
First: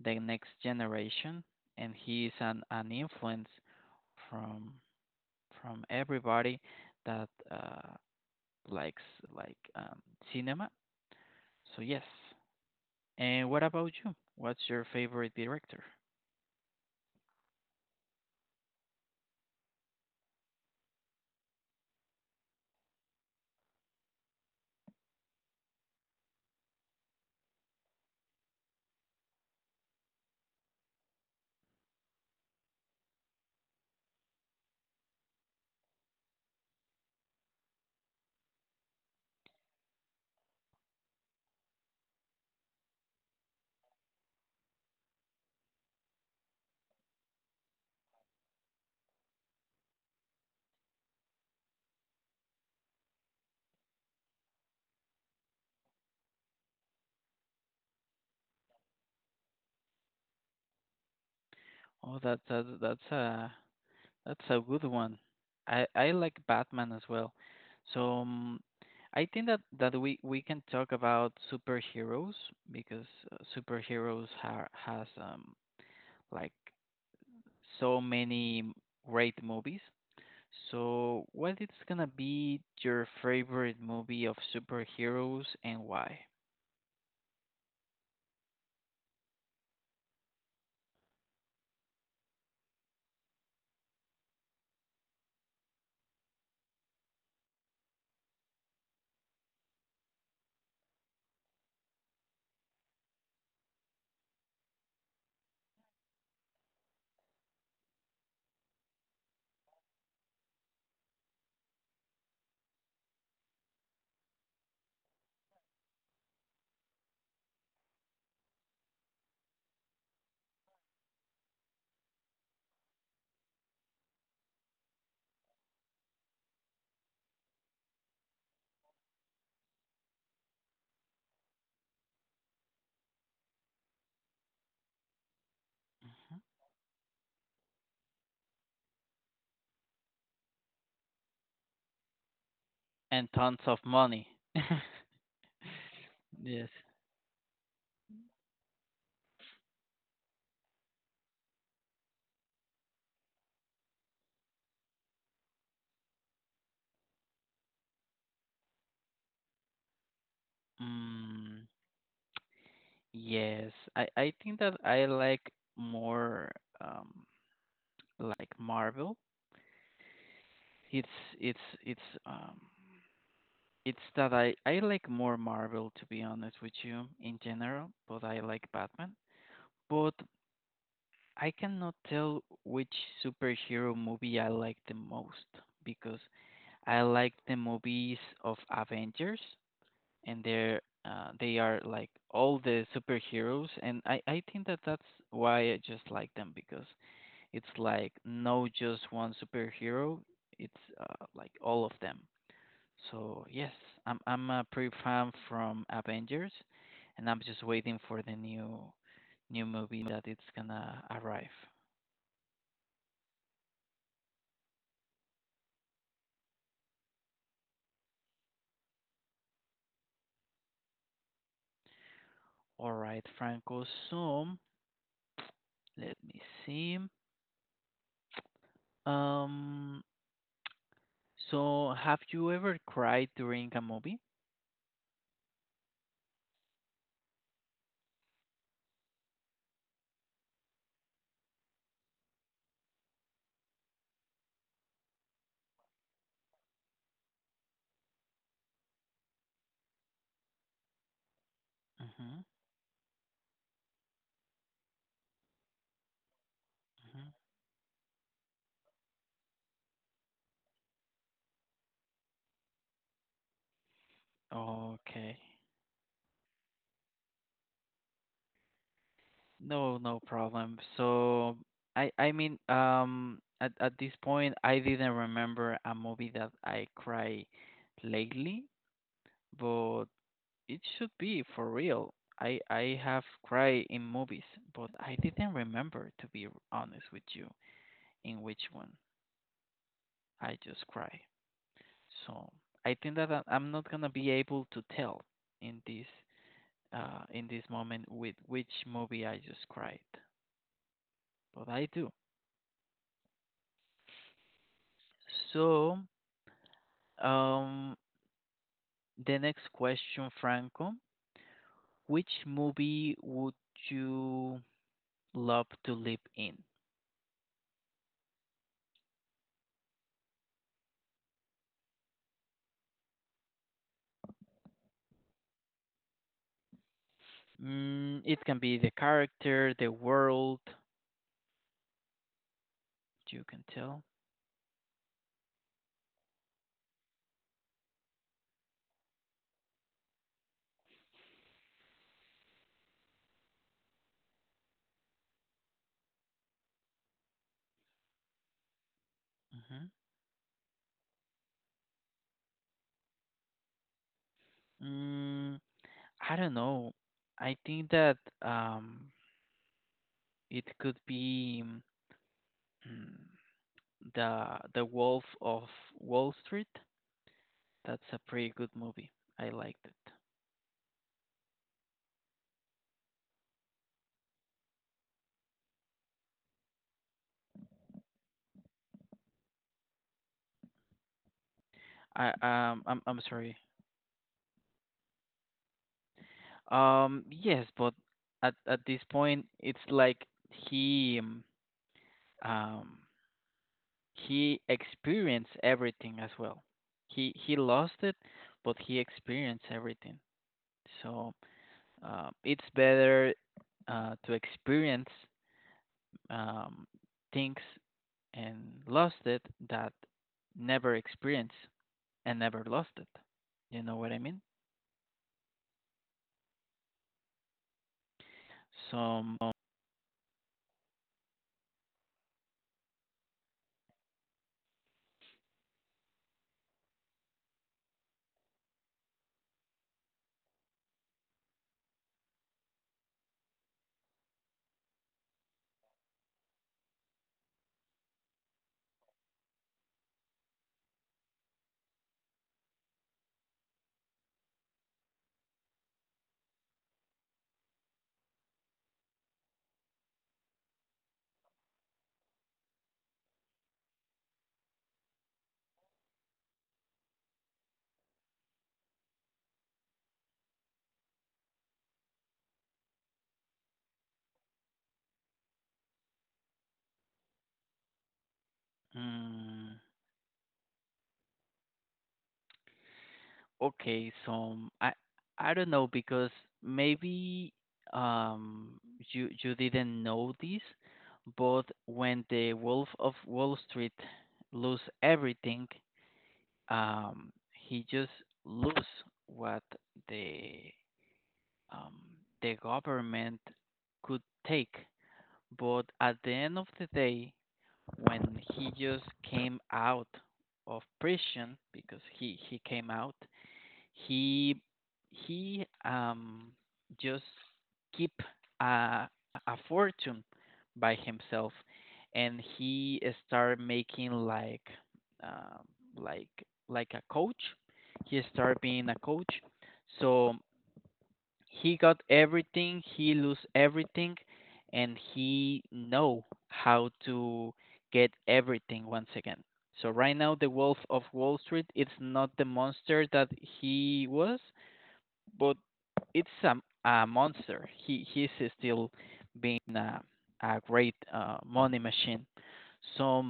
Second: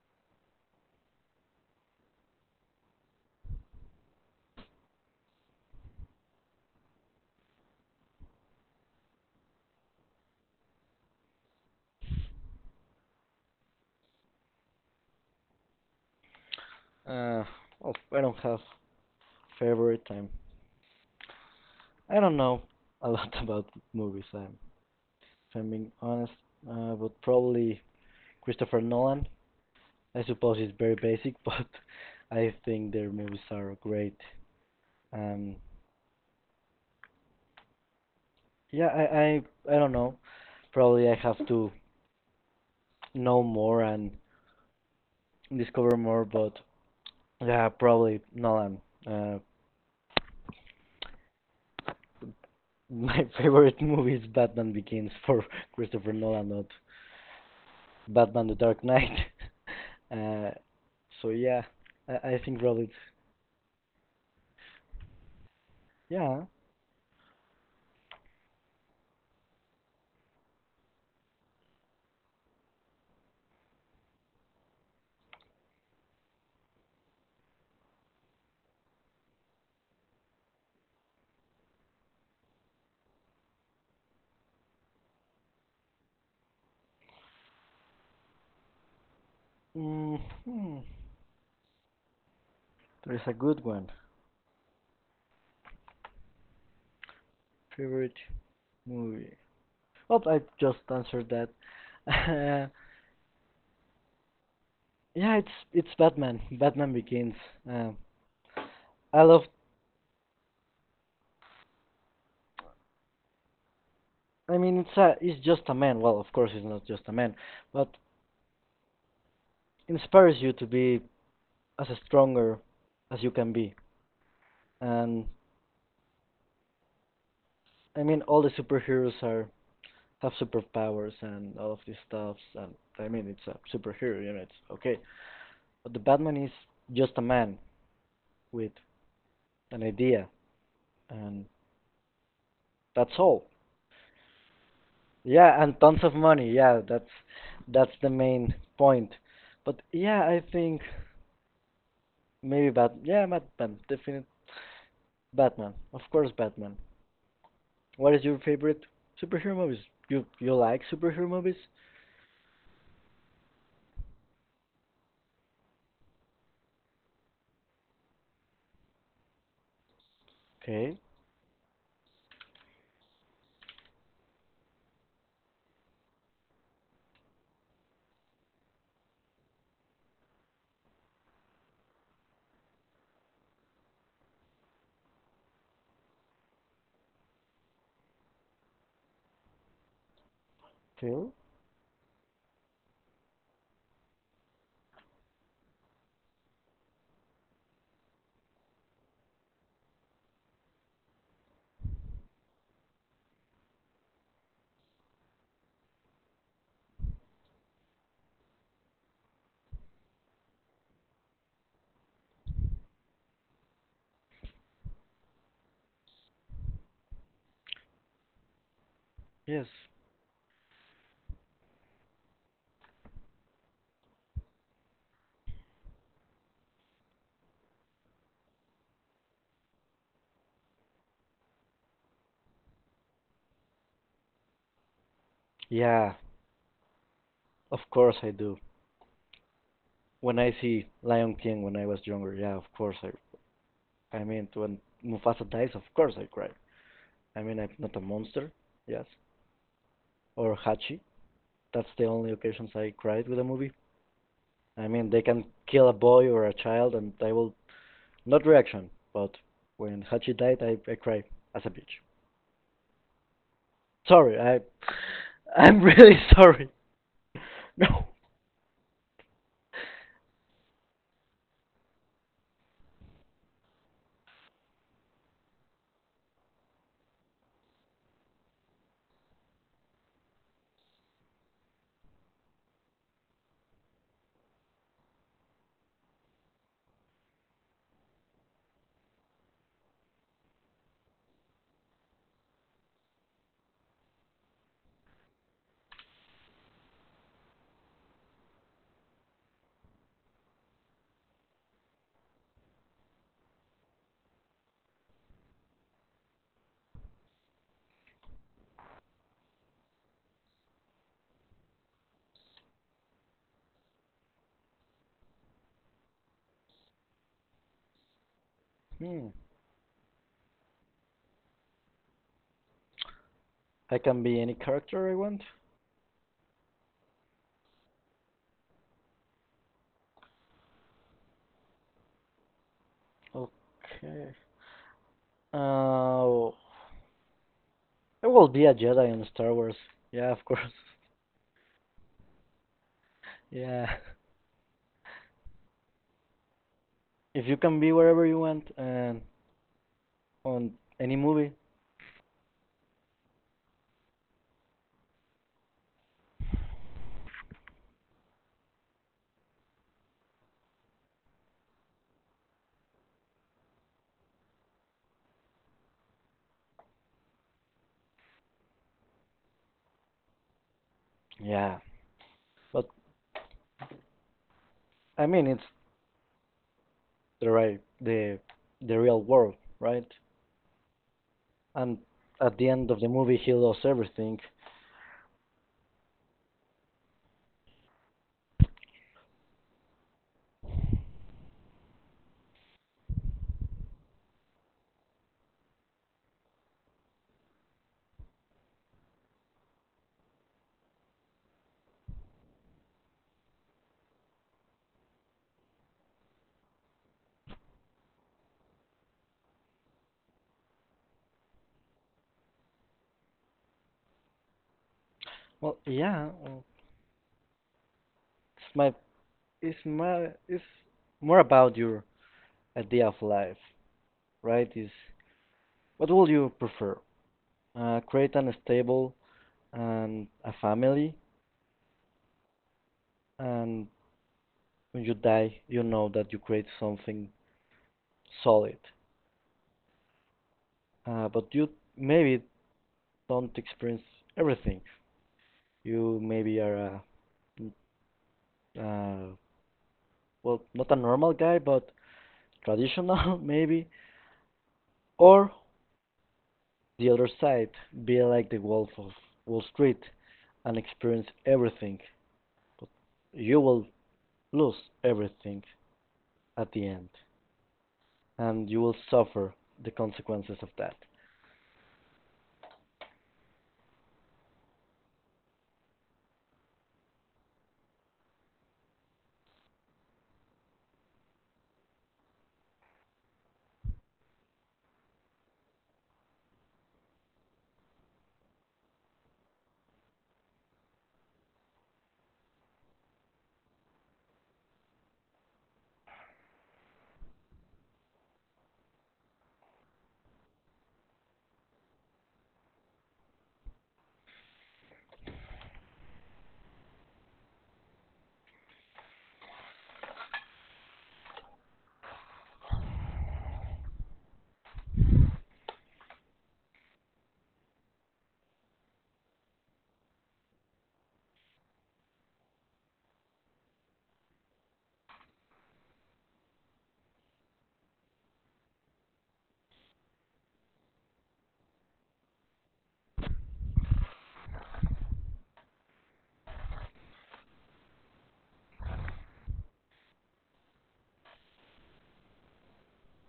[SPEAKER 1] the next generation, and he is an an influence from from everybody that uh, likes like um, cinema. So yes. And what about you? What's your favorite director?
[SPEAKER 2] Uh, oh, I don't have favorite. I'm. I don't know a (laughs) lot about movies. I'm. If I'm being honest, uh, but probably Christopher Nolan. I suppose it's very basic, (laughs) but I think their movies are great. Um, yeah, I I I don't know. Probably I have to know more and discover more, but yeah, probably Nolan. Uh, my (laughs) favorite movie is Batman Begins for (laughs) Christopher Nolan, not Batman: The Dark Knight. (laughs) Uh, so yeah,
[SPEAKER 1] Oh,
[SPEAKER 2] I, I
[SPEAKER 1] that's
[SPEAKER 2] think
[SPEAKER 1] that's
[SPEAKER 2] probably
[SPEAKER 1] that's
[SPEAKER 2] it's-
[SPEAKER 1] a That's a good one. I I like
[SPEAKER 2] yeah.
[SPEAKER 1] Batman as well. So um, I think that that we we can talk about superheroes because uh, superheroes ha has um like so many great movies. So what is gonna be your favorite movie of superheroes and why?
[SPEAKER 2] mm, hmm There is a good one. Favorite movie? Oh, I just answered that. (laughs) Uh, yeah, it's it's Batman. Batman Begins. Uh, I love. I mean, it's a, it's just a man. Well, of course, it's not just a man, but inspires you to be as stronger as you can be. And I mean, all the superheroes are have superpowers and all of these stuffs. And I mean, it's a superhero, you know, it's okay. But the Batman is just a man with an idea, and that's
[SPEAKER 1] And
[SPEAKER 2] all.
[SPEAKER 1] tons of money. (laughs)
[SPEAKER 2] Yeah, and tons of money.
[SPEAKER 1] Yes.
[SPEAKER 2] Yeah, that's that's the main point. But yeah, I think maybe Bat. Yeah, Batman, definite Batman. Of course, Batman. What is your favorite superhero movies? You you like superhero movies?
[SPEAKER 1] Mm, yes. I I think that I like more um like Marvel.
[SPEAKER 2] Okay,
[SPEAKER 1] It's it's it's um it's that I I like more Marvel to be honest with you in general, but I like Batman. But I cannot tell which superhero movie I like the most because I like the movies of Avengers and they're
[SPEAKER 2] okay.
[SPEAKER 1] uh, they are like all the superheroes and I I think that that's why I just like them because it's like no just one superhero. It's uh, like all of them. So yes, I'm I'm a pretty fan from Avengers, and I'm just waiting for the new new movie that it's gonna arrive.
[SPEAKER 2] Yes.
[SPEAKER 1] All right, Franco. So let me see. Um, so have you ever cried during a movie?
[SPEAKER 2] Yeah, of course I do. When I see Lion King when I was younger, yeah, of course I. I mean, when Mufasa dies, of course I cry. I mean, I'm not a monster, yes. Or Hachi. That's the only
[SPEAKER 1] Mm-hmm.
[SPEAKER 2] occasions I cried with a movie. I mean, they can kill a boy or a child, and
[SPEAKER 1] Hmm.
[SPEAKER 2] I will not reaction. But when Hachi died, I, I cried as a bitch. Sorry, I.
[SPEAKER 1] Okay.
[SPEAKER 2] (laughs) I'm really (laughs) sorry. No.
[SPEAKER 1] No, no problem. So I I mean um at at this point I didn't remember a movie that I cry lately, but it should be for real. I I have cried in movies, but I didn't remember to be honest with you in which one I just cry. So I think that I- I'm not gonna be able to tell in this uh in this moment with which movie I just cried, but I do. So um, the next question, Franco. Which movie would you love to live in?
[SPEAKER 2] Hmm. I can be any character I want.
[SPEAKER 1] Mm, it can be the character, the world, you can tell.
[SPEAKER 2] Okay. Uh, There will be a Jedi in Star Wars. Yeah, of course. (laughs) Yeah. If you can be wherever you want and
[SPEAKER 1] Hmm.
[SPEAKER 2] on any movie,
[SPEAKER 1] Mm, I don't know. I think that um, it could be mm, the The Wolf of Wall Street. That's a pretty good movie. I liked it.
[SPEAKER 2] yeah. But I mean, it's the right, the the real world, right? And
[SPEAKER 1] I
[SPEAKER 2] at the
[SPEAKER 1] um,
[SPEAKER 2] end of
[SPEAKER 1] I'm
[SPEAKER 2] the
[SPEAKER 1] I'm
[SPEAKER 2] movie, he
[SPEAKER 1] sorry.
[SPEAKER 2] lost everything.
[SPEAKER 1] Um, yes, but at at this point, it's like he um um, he experienced everything as well. He he lost it, but he experienced everything. So uh, it's better uh, to experience um, things and lost it that never experienced and never lost it. You know what I mean?
[SPEAKER 2] Well, yeah. well, It's my,
[SPEAKER 1] So.
[SPEAKER 2] it's my, it's more about your idea of life, right? Is what will you prefer? Uh, create an stable and a family, and when you die, you know that you create something solid. Uh, but you maybe don't experience everything. You maybe are a, uh, well, not a normal guy, but traditional (laughs) maybe. Or the other side, be like the Wolf of Wall Street and experience everything. But you will lose everything at the end, and you will suffer
[SPEAKER 1] Mm.
[SPEAKER 2] the consequences of that.
[SPEAKER 1] Okay, so I I don't know because maybe um you you didn't know this, but when the Wolf of Wall Street lose everything, um he just lose what the um the government could take. But at the end of the day, when he just came out of prison because he he came out he he um, just keep a, a fortune by himself, and he started making like um like like a coach. He started being a coach, so he got everything. He lose everything, and he know how to get everything once again. So right now, the Wolf of Wall Street it's not the monster that he was but it's a, a monster. He he's still being a, a great uh, money machine. So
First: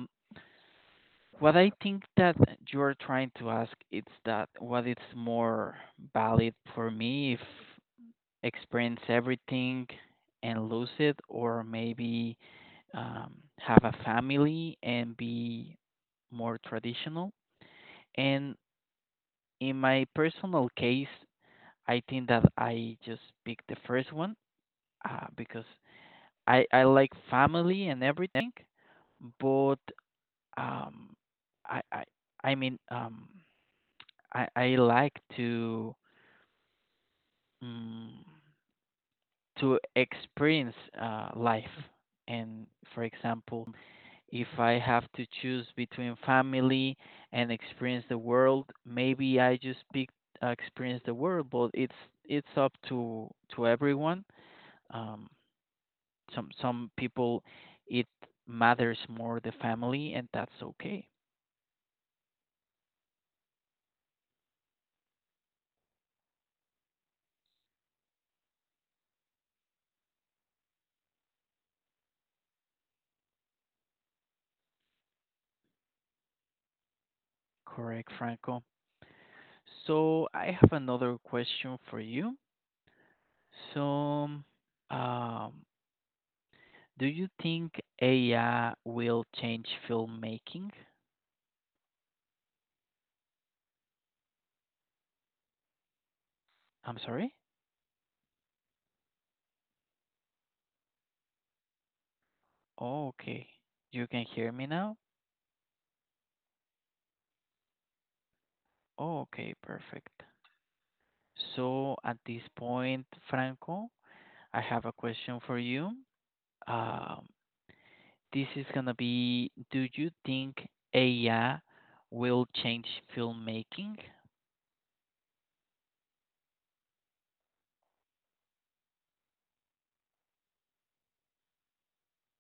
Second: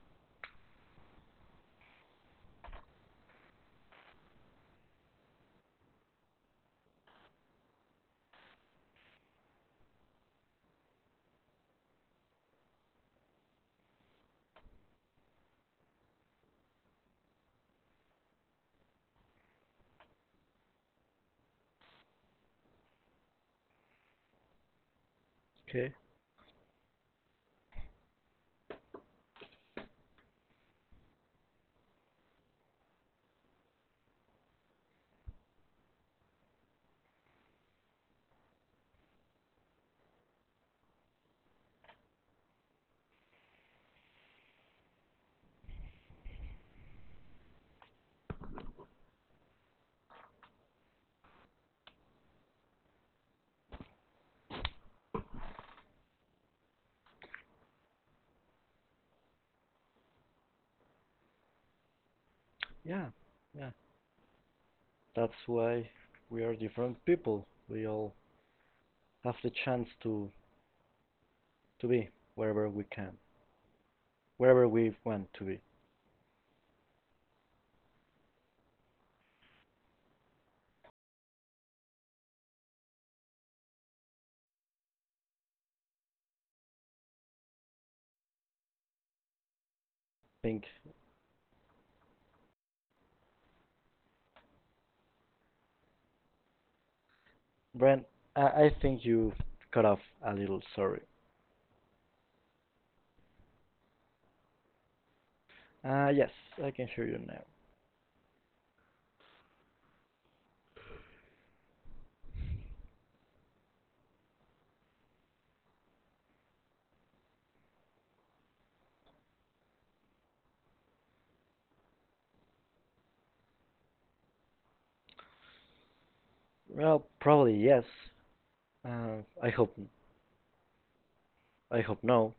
[SPEAKER 1] what I think that you're trying to ask is that what is more valid for me if experience everything and lose it, or maybe um, have a family and be more traditional. And in my personal case, I think that I just picked the first one uh, because
[SPEAKER 2] Okay.
[SPEAKER 1] I I like family and everything, but um, I I I mean um, I I like to mm, to experience uh, life, and for example, if I have to choose between family and experience the world, maybe I just pick uh, experience the world, but it's it's up to to everyone. Um, some some people it matters more the family and that's okay.
[SPEAKER 2] Yeah. Yeah. That's why we are different people. We all have the chance to to be wherever we can, wherever we want to be. I
[SPEAKER 1] Correct, Franco. So I have another question for you. So um do you think AI will change
[SPEAKER 2] think,
[SPEAKER 1] filmmaking? I'm sorry.
[SPEAKER 2] Brent, I, I think you cut off a little. Sorry.
[SPEAKER 1] Oh, okay, you can hear me now.
[SPEAKER 2] Uh, yes, I can hear you now.
[SPEAKER 1] Oh, okay, perfect. So at this point, Franco, I have a question for you. Um, this is gonna be, do you think A I will change filmmaking?
[SPEAKER 2] Well, probably yes. Uh, I hope I hope no,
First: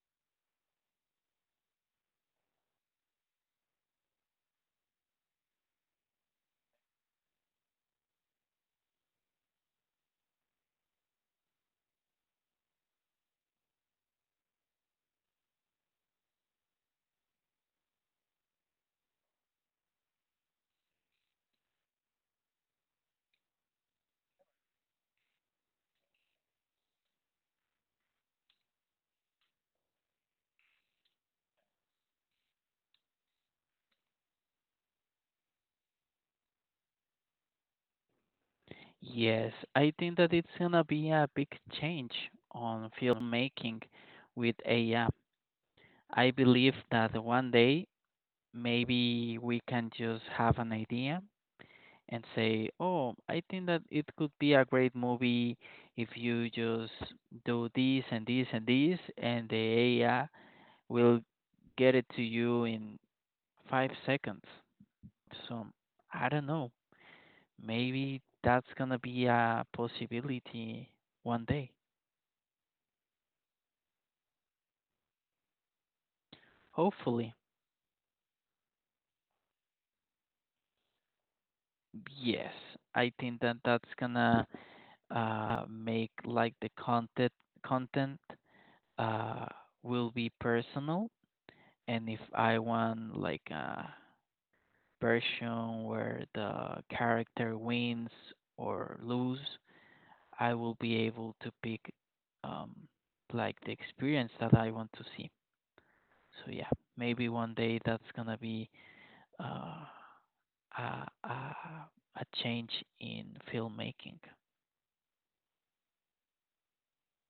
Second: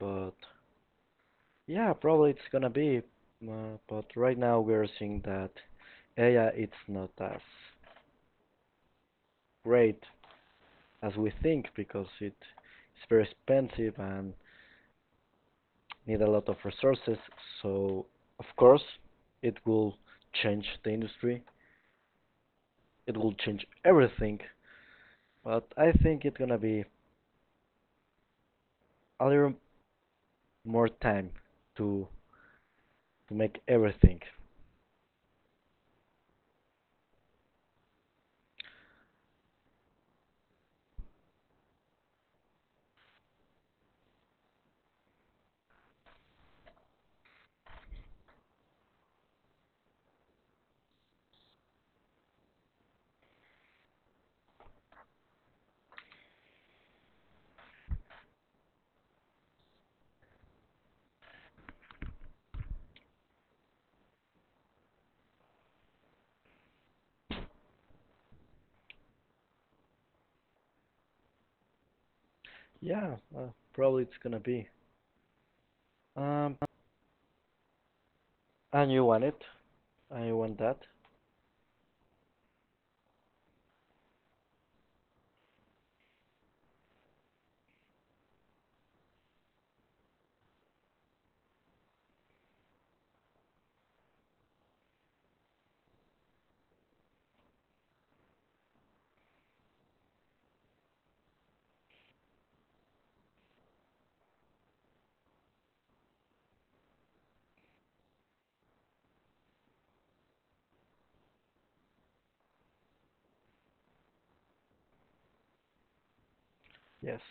[SPEAKER 2] but yeah, probably it's gonna be. Uh, but right now we are seeing that A I it's not as great as we think because it is very expensive and need a lot of resources. So of course it will change the industry. It will change everything. But I think it's gonna be a little more time to to make everything.
[SPEAKER 1] Yes, I think that it's gonna be a big change on filmmaking with A I. I I believe that one day maybe we can just have an idea and say, "Oh, I think that it could be a great movie if you just do this and this and this," and the A I will get it to you in five seconds. So I don't know. Maybe that's gonna be a possibility one day.
[SPEAKER 2] Yeah, uh, probably it's gonna be. Um,
[SPEAKER 1] Hopefully.
[SPEAKER 2] and you want it? And you want that?
[SPEAKER 1] Yes, I think that that's gonna uh make like the content content uh will be personal and if I want like a version where the character wins or lose, I will be able to pick um like the experience that I want to see. So yeah, maybe one day that's gonna be uh, a, a a change in filmmaking.
[SPEAKER 2] Yes.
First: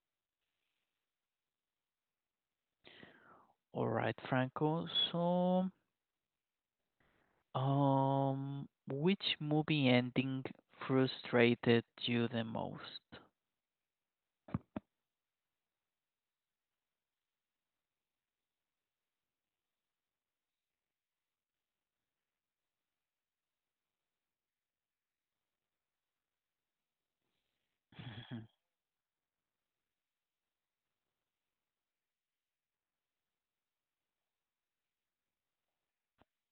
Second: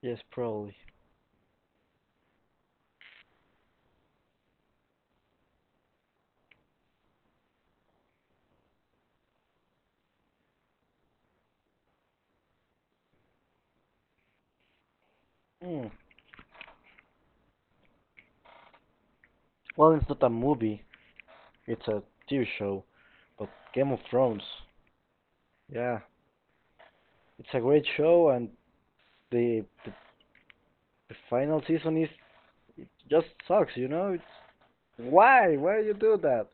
[SPEAKER 2] Yes, probably.
[SPEAKER 1] All right, Franco. So, um, which movie ending frustrated you the most?
[SPEAKER 2] Mm. Well, it's not a movie. It's a T V show. But Game of Thrones. Yeah, it's a great show, and the the, the final season is it just sucks, you know. It's why, why you do that?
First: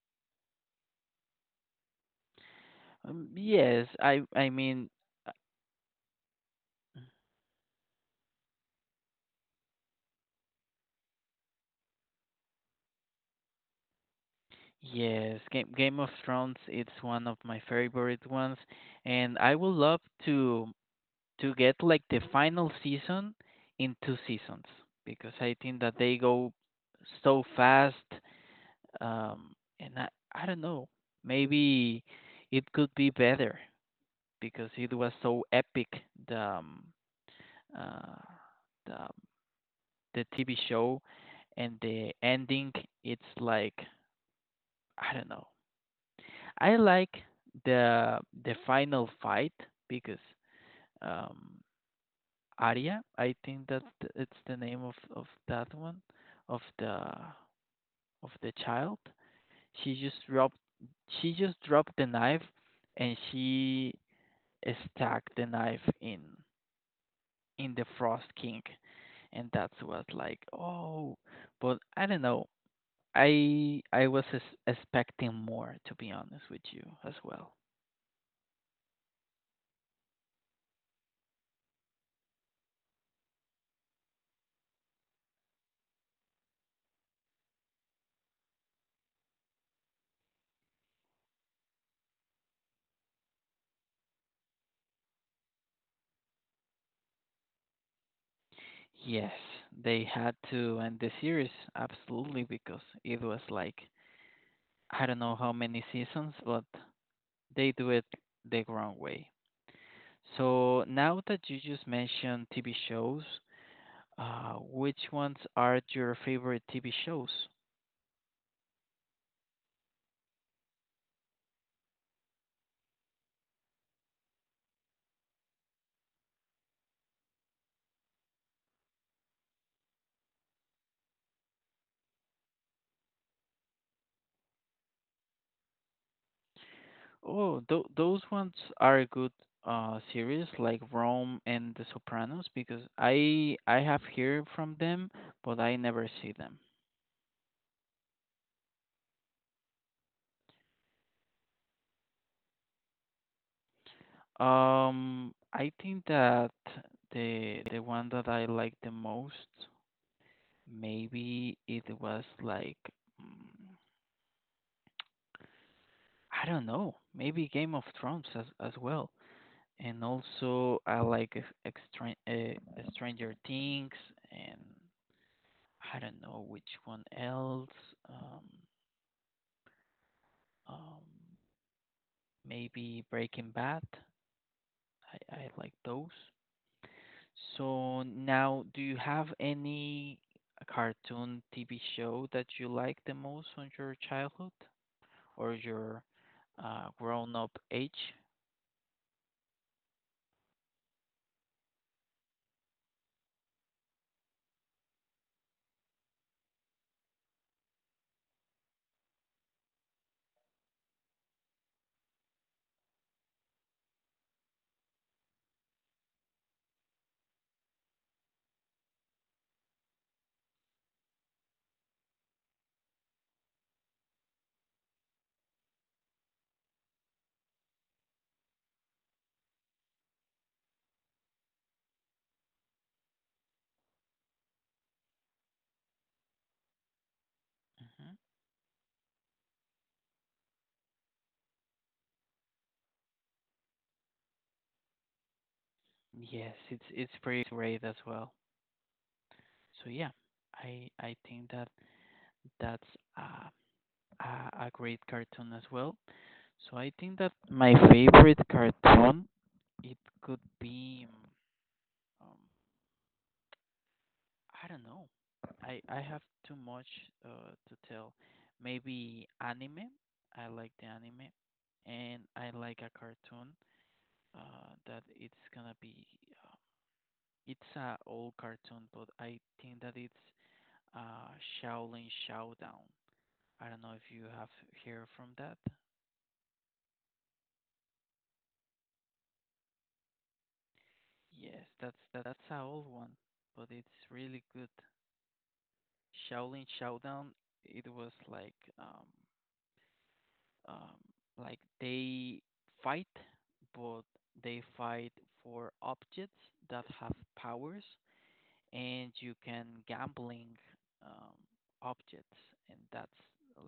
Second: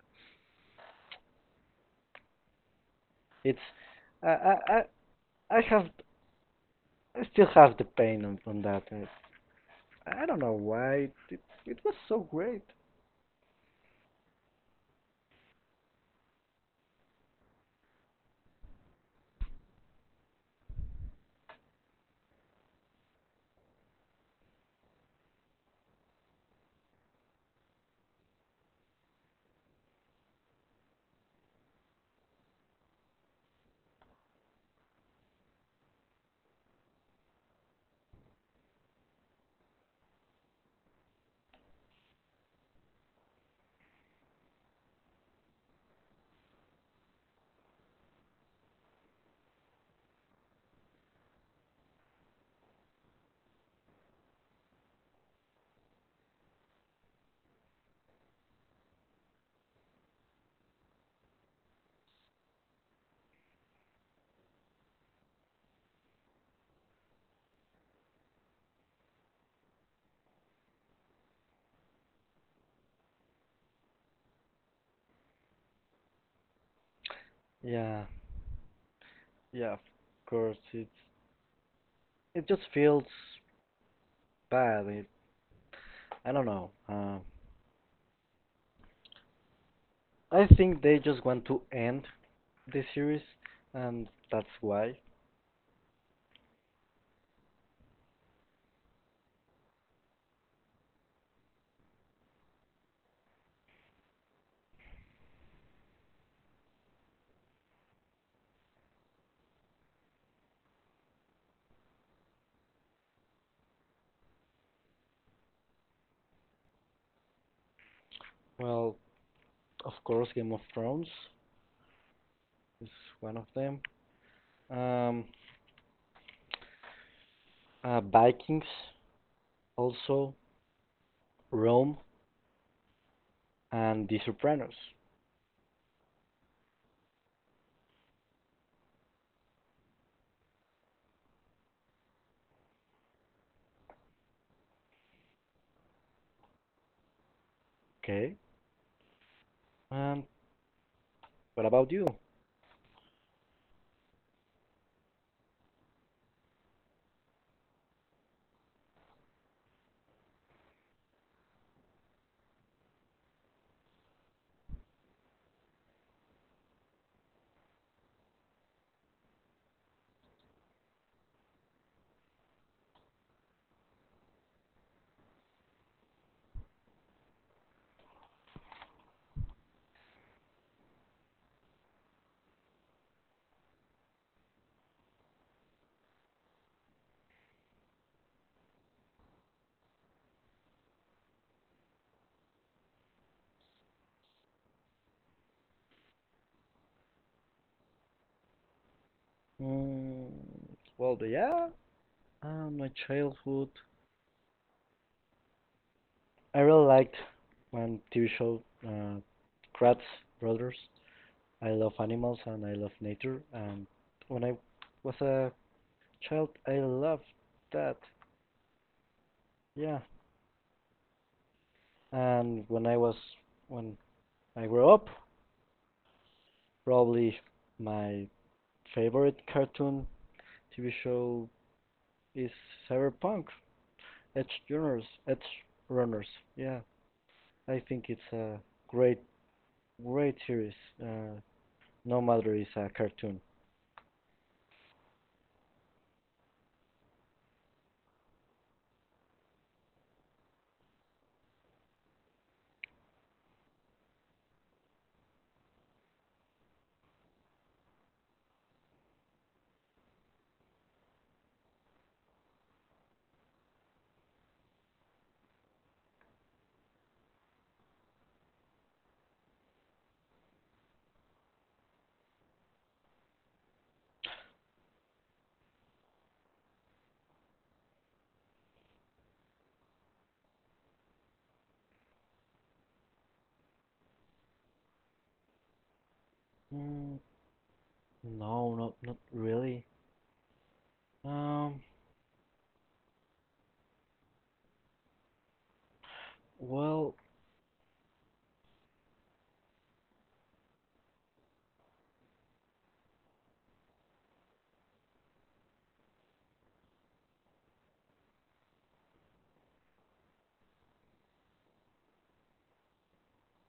[SPEAKER 1] Um,
[SPEAKER 2] It's
[SPEAKER 1] yes, I
[SPEAKER 2] I
[SPEAKER 1] I
[SPEAKER 2] I I
[SPEAKER 1] mean
[SPEAKER 2] I have
[SPEAKER 1] uh,
[SPEAKER 2] I still have the pain on, on that. And I don't know why it, it it was so great.
[SPEAKER 1] yes, Game Game of Thrones. It's one of my favorite ones, and I would love to to get like the final season in two seasons because I think that they go so fast. Um, and I, I don't know, maybe it could be better because it was so epic the um, uh, the um, the T V show and the ending. It's like I don't know. I like the the final fight because um, Aria. I think that it's the name of of that one, of the of the child. She just dropped she just dropped the knife, and she stuck the knife in in the Frost King, and that's was like oh, but I don't know. I I was es- expecting more to be honest with you as well.
[SPEAKER 2] Yeah, yeah, of course. It's it just feels bad. It, I don't know. Uh, I think they just want to end the series, and that's why.
[SPEAKER 1] Yes, they had to end the series absolutely because it was like I don't know how many seasons, but they do it the wrong way. So now that you just mentioned T V shows, uh, which ones are your favorite T V shows?
[SPEAKER 2] Well, of course, Game of Thrones is one of them. Um, uh, Vikings, also Rome and The Sopranos.
[SPEAKER 1] Oh, th those ones are good uh series like Rome and The Sopranos because I I have heard from them, but I never see them.
[SPEAKER 2] Okay. And what about you?
[SPEAKER 1] Um, I think that the the one that I like the most maybe it was like mm, I don't know. Maybe Game of Thrones as as well. And also I like ex- extra, uh, Stranger Things and I don't know which one else. Um, um, maybe Breaking Bad. I, I like those. So now, do you have any cartoon T V show that you like the most on your childhood or your uh, grown-up age?
[SPEAKER 2] Mm, well, the- yeah. Uh, my childhood. I really liked one T V show, uh, Kratz Brothers. I love animals and I love nature. And when I was a child, I loved that. Yeah. And when I was when I grew up, probably my favorite cartoon T V show is Cyberpunk. Edge Runners, Edge Runners. Yeah, I think
[SPEAKER 1] Hmm.
[SPEAKER 2] it's a great, great series. Uh, no matter it's a cartoon.
[SPEAKER 1] Yes, it's it's pretty great as well. So yeah, I I think that that's uh, a a great cartoon as well. So I think that my favorite cartoon it could be um, I don't know. I I have too much uh, to tell. Maybe anime. I like the anime, and I like a cartoon uh, that it's gonna be. Uh, it's a old cartoon, but I think that it's uh, Shaolin Showdown. I don't know if you have heard from that.
[SPEAKER 2] Mm, no, not not really.
[SPEAKER 1] Yes,
[SPEAKER 2] Um,
[SPEAKER 1] that's that, that's a old one, but it's really good. Shaolin
[SPEAKER 2] well,
[SPEAKER 1] Showdown. It was like um um like they fight, but they fight for objects that have powers, and you can gambling um objects, and that's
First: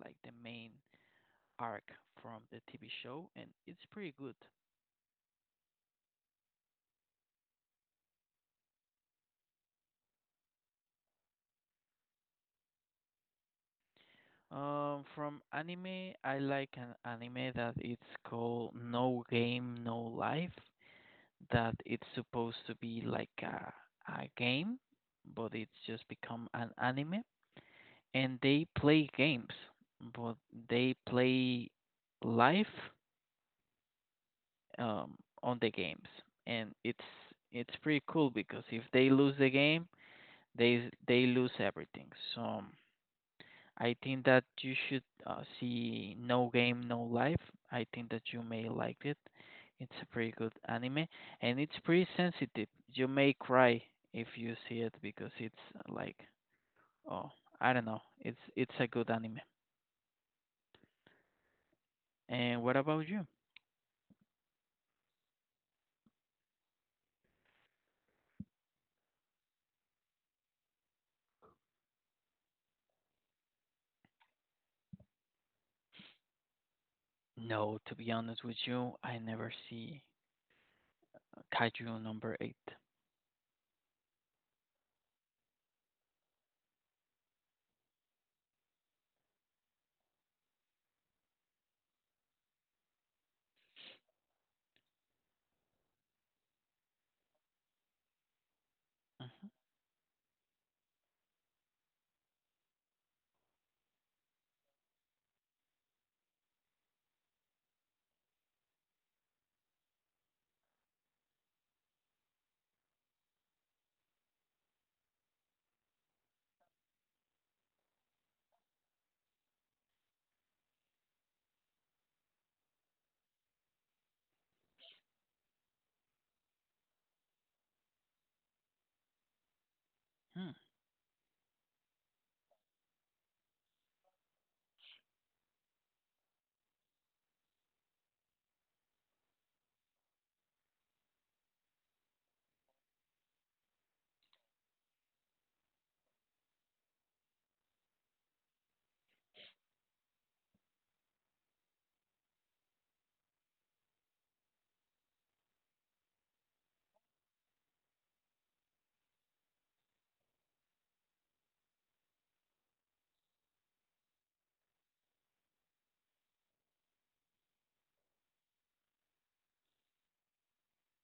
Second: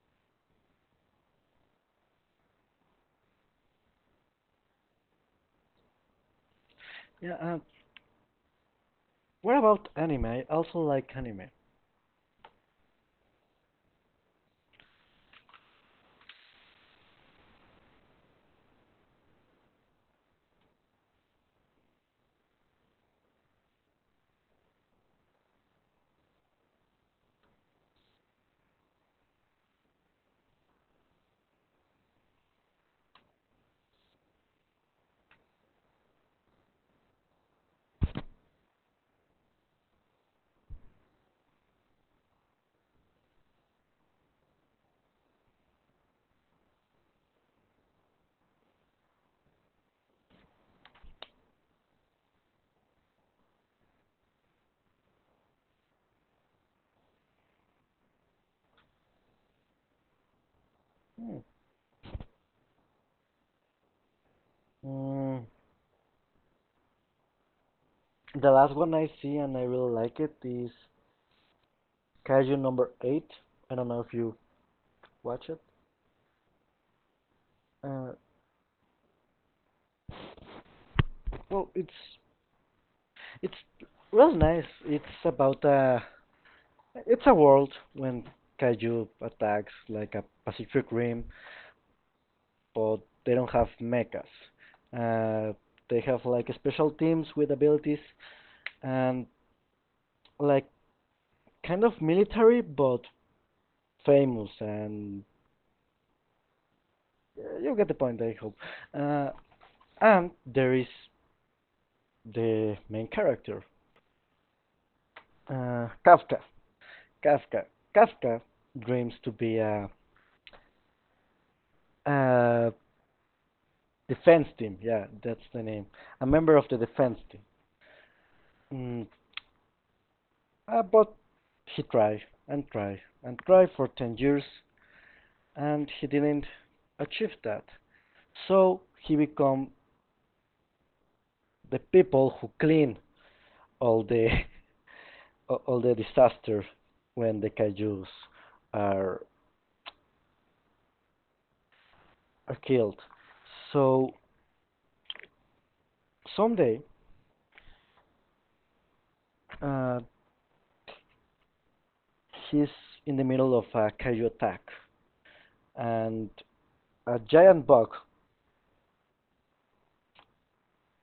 [SPEAKER 1] like the main arc from the T V show, and it's pretty good.
[SPEAKER 2] yeah. Uh, what about anime? I also like anime.
[SPEAKER 1] Um, from anime, I like an anime that it's called No Game, No Life. That it's supposed to be like a, a game, but it's just become an anime. And they play games, but they play life um, on the games, and it's it's pretty cool because if they lose the game, they they lose everything. So um, I think that you should uh, see No Game No Life. I think that you may like it. It's a pretty good anime and it's pretty sensitive. You may cry if you see it because it's uh, like oh, I don't know. It's it's a good anime.
[SPEAKER 2] Hmm.
[SPEAKER 1] And what about you?
[SPEAKER 2] Mm, the last one I see and I really like it is Kaiju Number Eight. I don't know if you watch it.
[SPEAKER 1] No, to be
[SPEAKER 2] Uh,
[SPEAKER 1] honest with you, I never see
[SPEAKER 2] well, it's
[SPEAKER 1] Kaiju number eight.
[SPEAKER 2] it's really nice. It's about a It's a world when kaiju attacks like a Pacific Rim, but they don't have mechas. Uh, they have like special teams with abilities and like kind of military, but famous. And uh, you get the point, I hope. Uh, and there is the main character, uh, Kafka. Kafka. Kafka dreams to be a, a defense team. Yeah, that's the name. A member of the defense team. Mm,
[SPEAKER 1] Mhm.
[SPEAKER 2] uh, but he tried and tried and tried for ten years and he didn't achieve that. So he become the people who clean all the (laughs) all the disaster when the kaijus are, are killed. So someday uh, he's in the middle of a kaiju attack and a giant bug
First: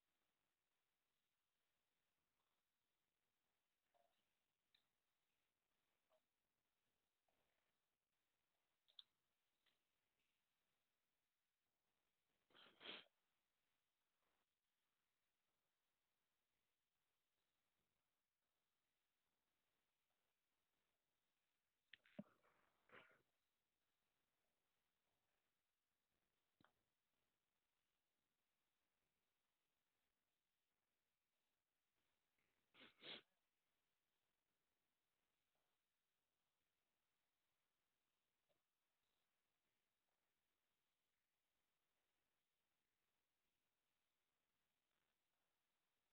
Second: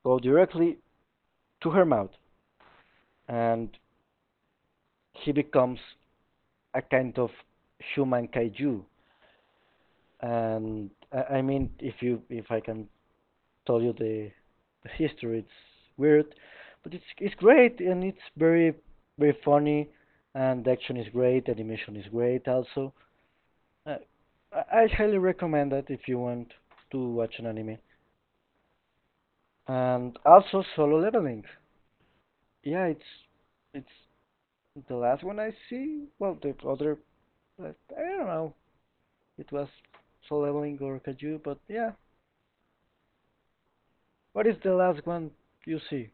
[SPEAKER 2] go directly to her mouth and he becomes a kind of human kaiju. And I, I mean, if you if I can tell you the, the history, it's weird, but it's it's great and it's very very funny, and the action is great, animation is great also. Uh, I, I highly recommend that if you want to watch an anime. And also Solo Leveling. Yeah, it's it's the last one I see. Well, the other I I don't know. It was Solo Leveling or Kaju, but yeah. What is the last one you see?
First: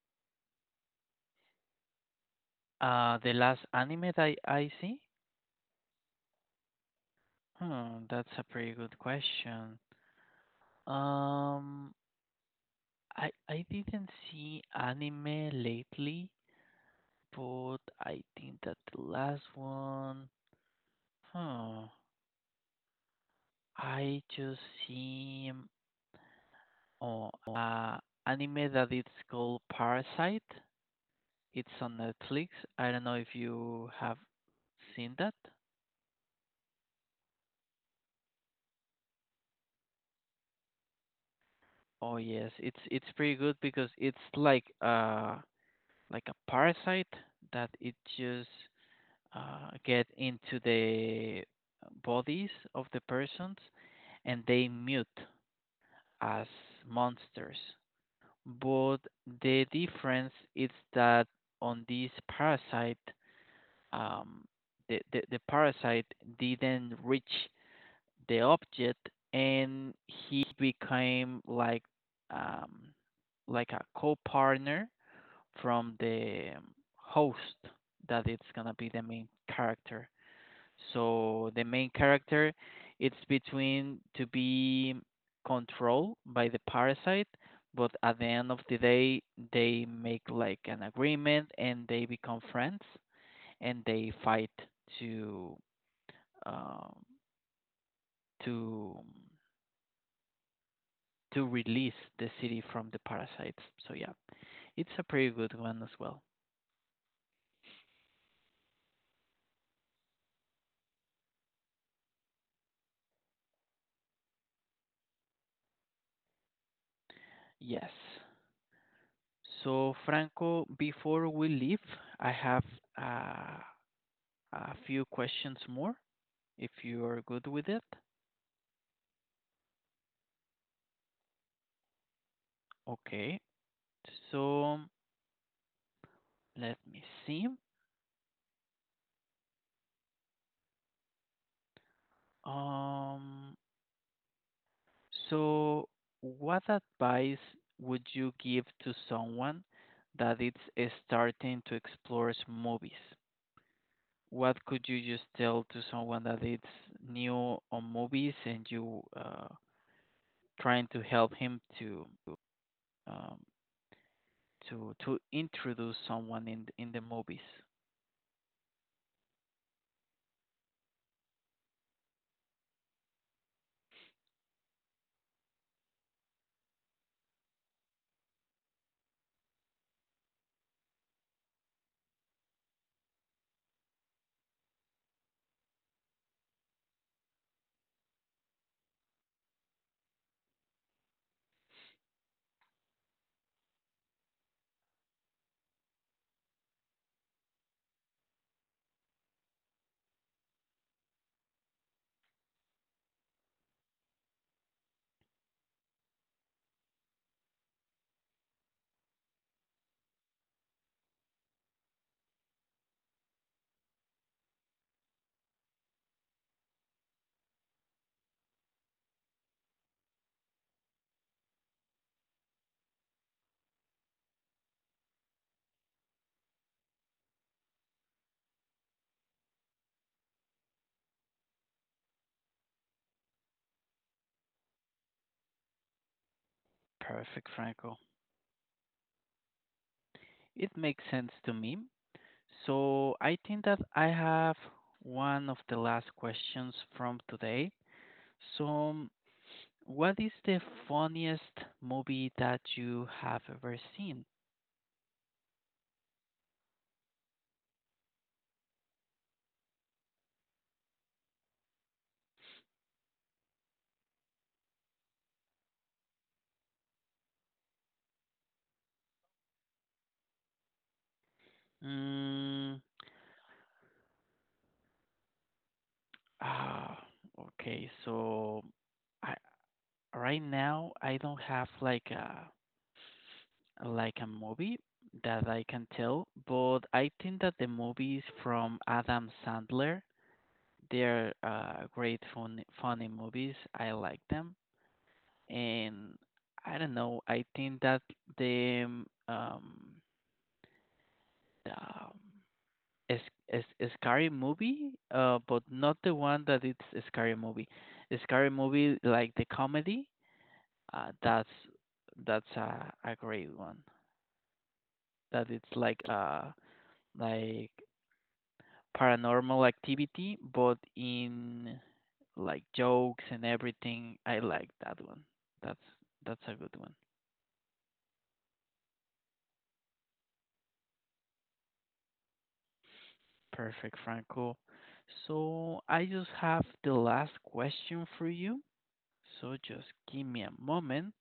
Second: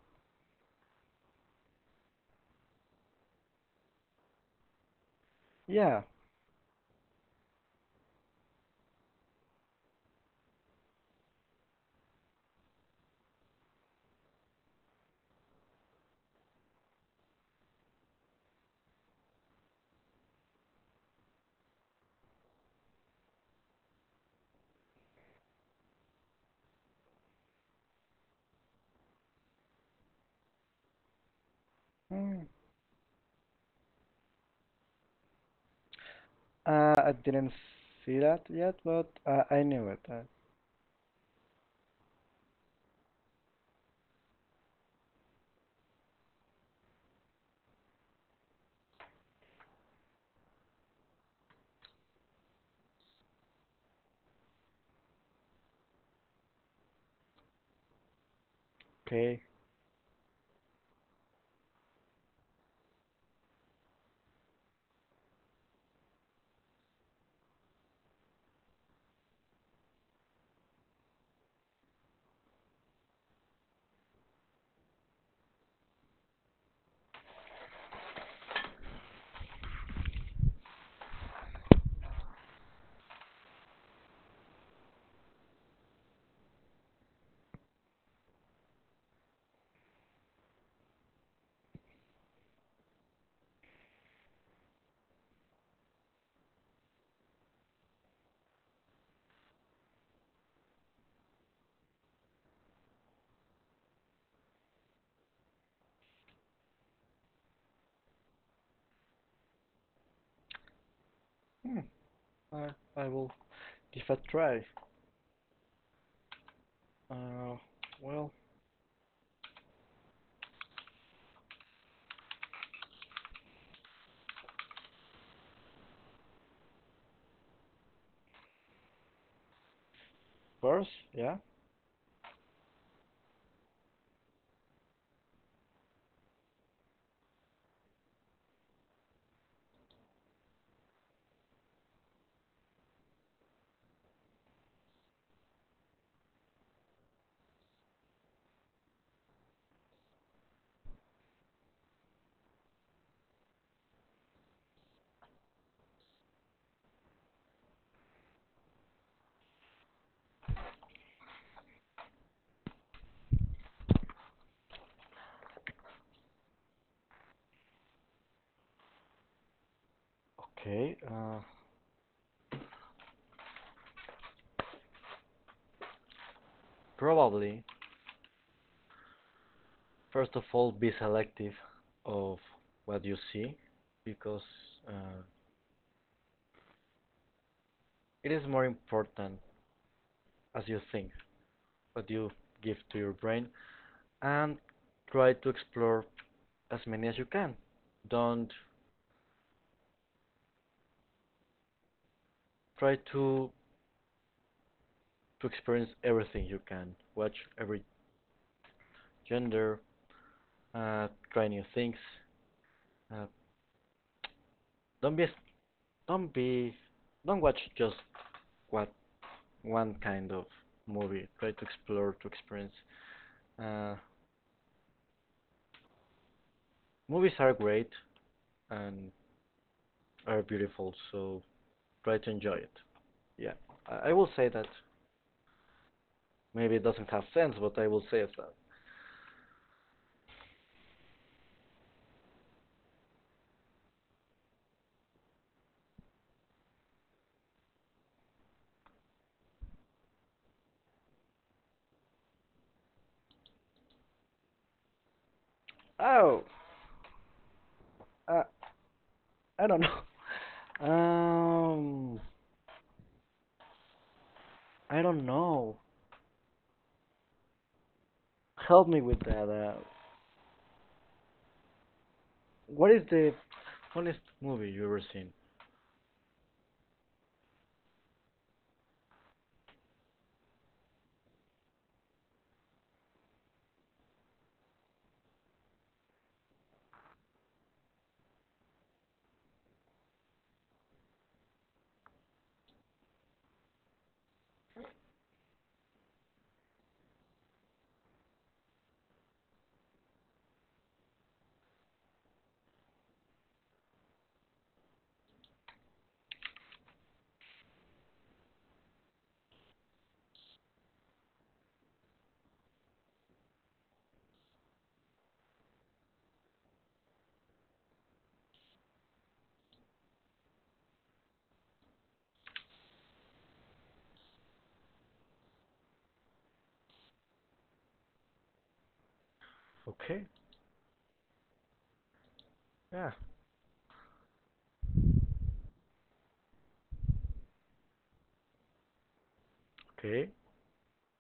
[SPEAKER 1] Uh, the last anime that I, I see?
[SPEAKER 2] Yeah.
[SPEAKER 1] Hmm, that's a pretty good question. Um, I I didn't see anime lately, but I think that the last one, huh, I just seen oh, uh, anime that it's called Parasite. It's on
[SPEAKER 2] Hmm.
[SPEAKER 1] Netflix. I don't know if you have seen that.
[SPEAKER 2] Uh, I didn't see that yet, but uh, I knew it. Uh,
[SPEAKER 1] Oh yes, it's it's pretty good because it's like uh like a parasite that it just uh, get into the bodies of the persons and they mute as monsters. But
[SPEAKER 2] Okay.
[SPEAKER 1] the difference is that on this parasite, um, the, the, the parasite didn't reach the object and he became like um, like a co-partner from the host that it's gonna be the main character, so the main character, it's between to be controlled by the parasite, but at the end of the day, they make like an agreement and they become friends and they fight to um, to to release the city from the parasites. So yeah, it's a pretty good one as well.
[SPEAKER 2] Hmm. I, I will give a try. Uh,
[SPEAKER 1] Yes.
[SPEAKER 2] well,
[SPEAKER 1] So Franco, before we leave, I have uh, a few questions more, if you are good with it.
[SPEAKER 2] first, yeah.
[SPEAKER 1] Okay, so let me see. Um, so what advice would you give to someone that is uh, starting to explore movies? What could you just tell to someone that it's new on movies and you uh, trying to help him to um, to to introduce someone in in the movies?
[SPEAKER 2] Okay. Uh, probably, first of all, be selective of what you see because uh, it is more important as you think, what you give to your brain, and try to explore as many as you can. Don't try to to experience everything you can. Watch every gender, uh, try new things. Uh, don't be, don't be, don't watch just what one kind of movie. Try to explore, to experience. Uh, movies are great and are beautiful, so try to enjoy it. Yeah, I, I will say that. Maybe it doesn't have
[SPEAKER 1] Perfect,
[SPEAKER 2] sense, but I
[SPEAKER 1] Franco.
[SPEAKER 2] will say it that.
[SPEAKER 1] It makes sense to me. So I think that I have one of the last questions from today. So, what is the funniest movie that you have ever seen?
[SPEAKER 2] Oh, uh, I don't know. Um, I don't know. Help me with that. Uh,
[SPEAKER 1] Mm,
[SPEAKER 2] What is the funniest movie you ever seen?
[SPEAKER 1] ah, okay. So, I, right now I don't have like a like a movie that I can tell, but I think that the movies from Adam Sandler, they're uh, great fun, funny movies. I like them. And I don't know. I think that the um the um, is is is scary movie, uh, but not the one that it's a scary movie. A scary movie like the comedy, uh, that's that's a a great one. That it's like uh like paranormal activity, but in like jokes and everything. I like that one. That's that's a good one.
[SPEAKER 2] Okay. Yeah.
[SPEAKER 1] Perfect, Franco. So I just have the last question for you. So just give
[SPEAKER 2] Okay.
[SPEAKER 1] me a moment.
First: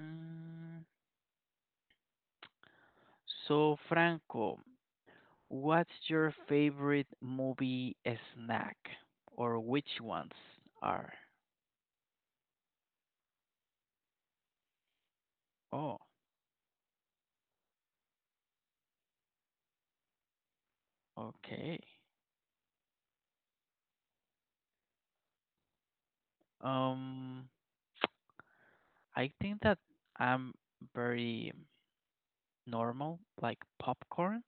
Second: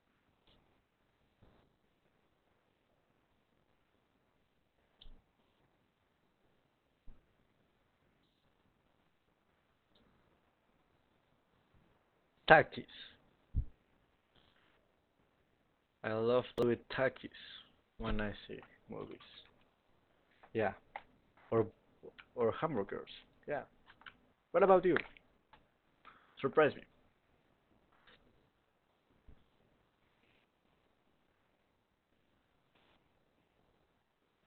[SPEAKER 1] Mm, so, Franco, what's your favorite movie snack, or which ones are?
[SPEAKER 2] Takis.
[SPEAKER 1] Oh,
[SPEAKER 2] I love to eat takis when I see movies. Yeah. Or
[SPEAKER 1] okay.
[SPEAKER 2] or hamburgers. Yeah. What about you? Surprise me.
[SPEAKER 1] Um, I think that I'm very normal, like popcorns,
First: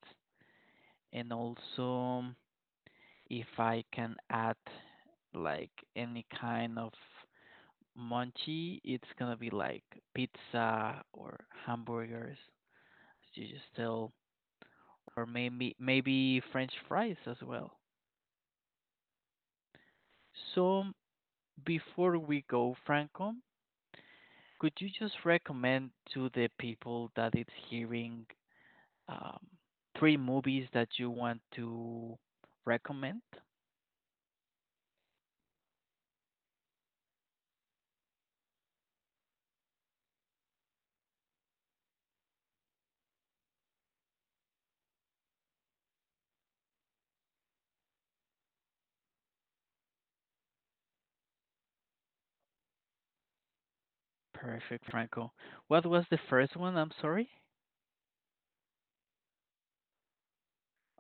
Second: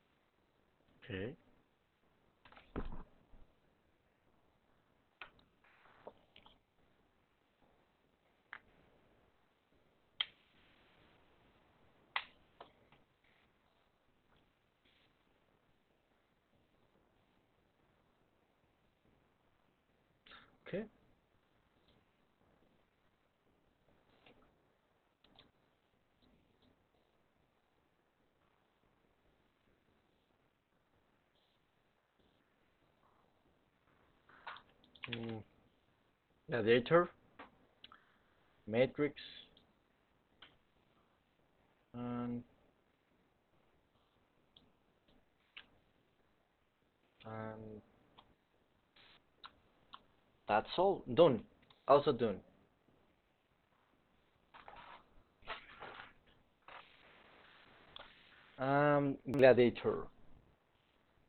[SPEAKER 1] and
[SPEAKER 2] Okay.
[SPEAKER 1] also if I can add like any kind of munchie, it's gonna be like pizza or hamburgers, you just tell, or maybe maybe French fries as well.
[SPEAKER 2] Okay.
[SPEAKER 1] So before we go, Franco, could you just recommend to the people that it's hearing um, three movies that you want to recommend?
[SPEAKER 2] Mm. Gladiator, Matrix, and and that's all. Done. Also done.
[SPEAKER 1] Perfect, Franco. What was the first one? I'm sorry.
[SPEAKER 2] Um, Gladiator.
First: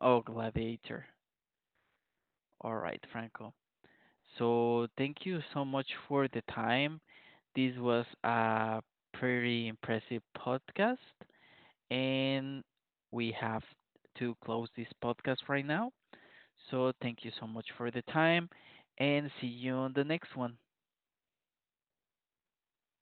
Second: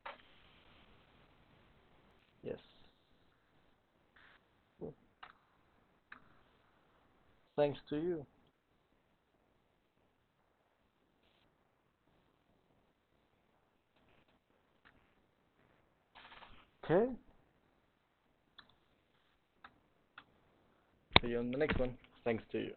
[SPEAKER 1] Oh, Gladiator.
[SPEAKER 2] Yes.
[SPEAKER 1] All right, Franco. So
[SPEAKER 2] Well,
[SPEAKER 1] thank you so much for the time. This
[SPEAKER 2] thanks
[SPEAKER 1] was
[SPEAKER 2] to you.
[SPEAKER 1] a pretty impressive podcast, and we have to close this podcast right now. So thank you
[SPEAKER 2] Okay.
[SPEAKER 1] so much for the time, and see you on the next one.
[SPEAKER 2] See you on the next one. Thanks to you.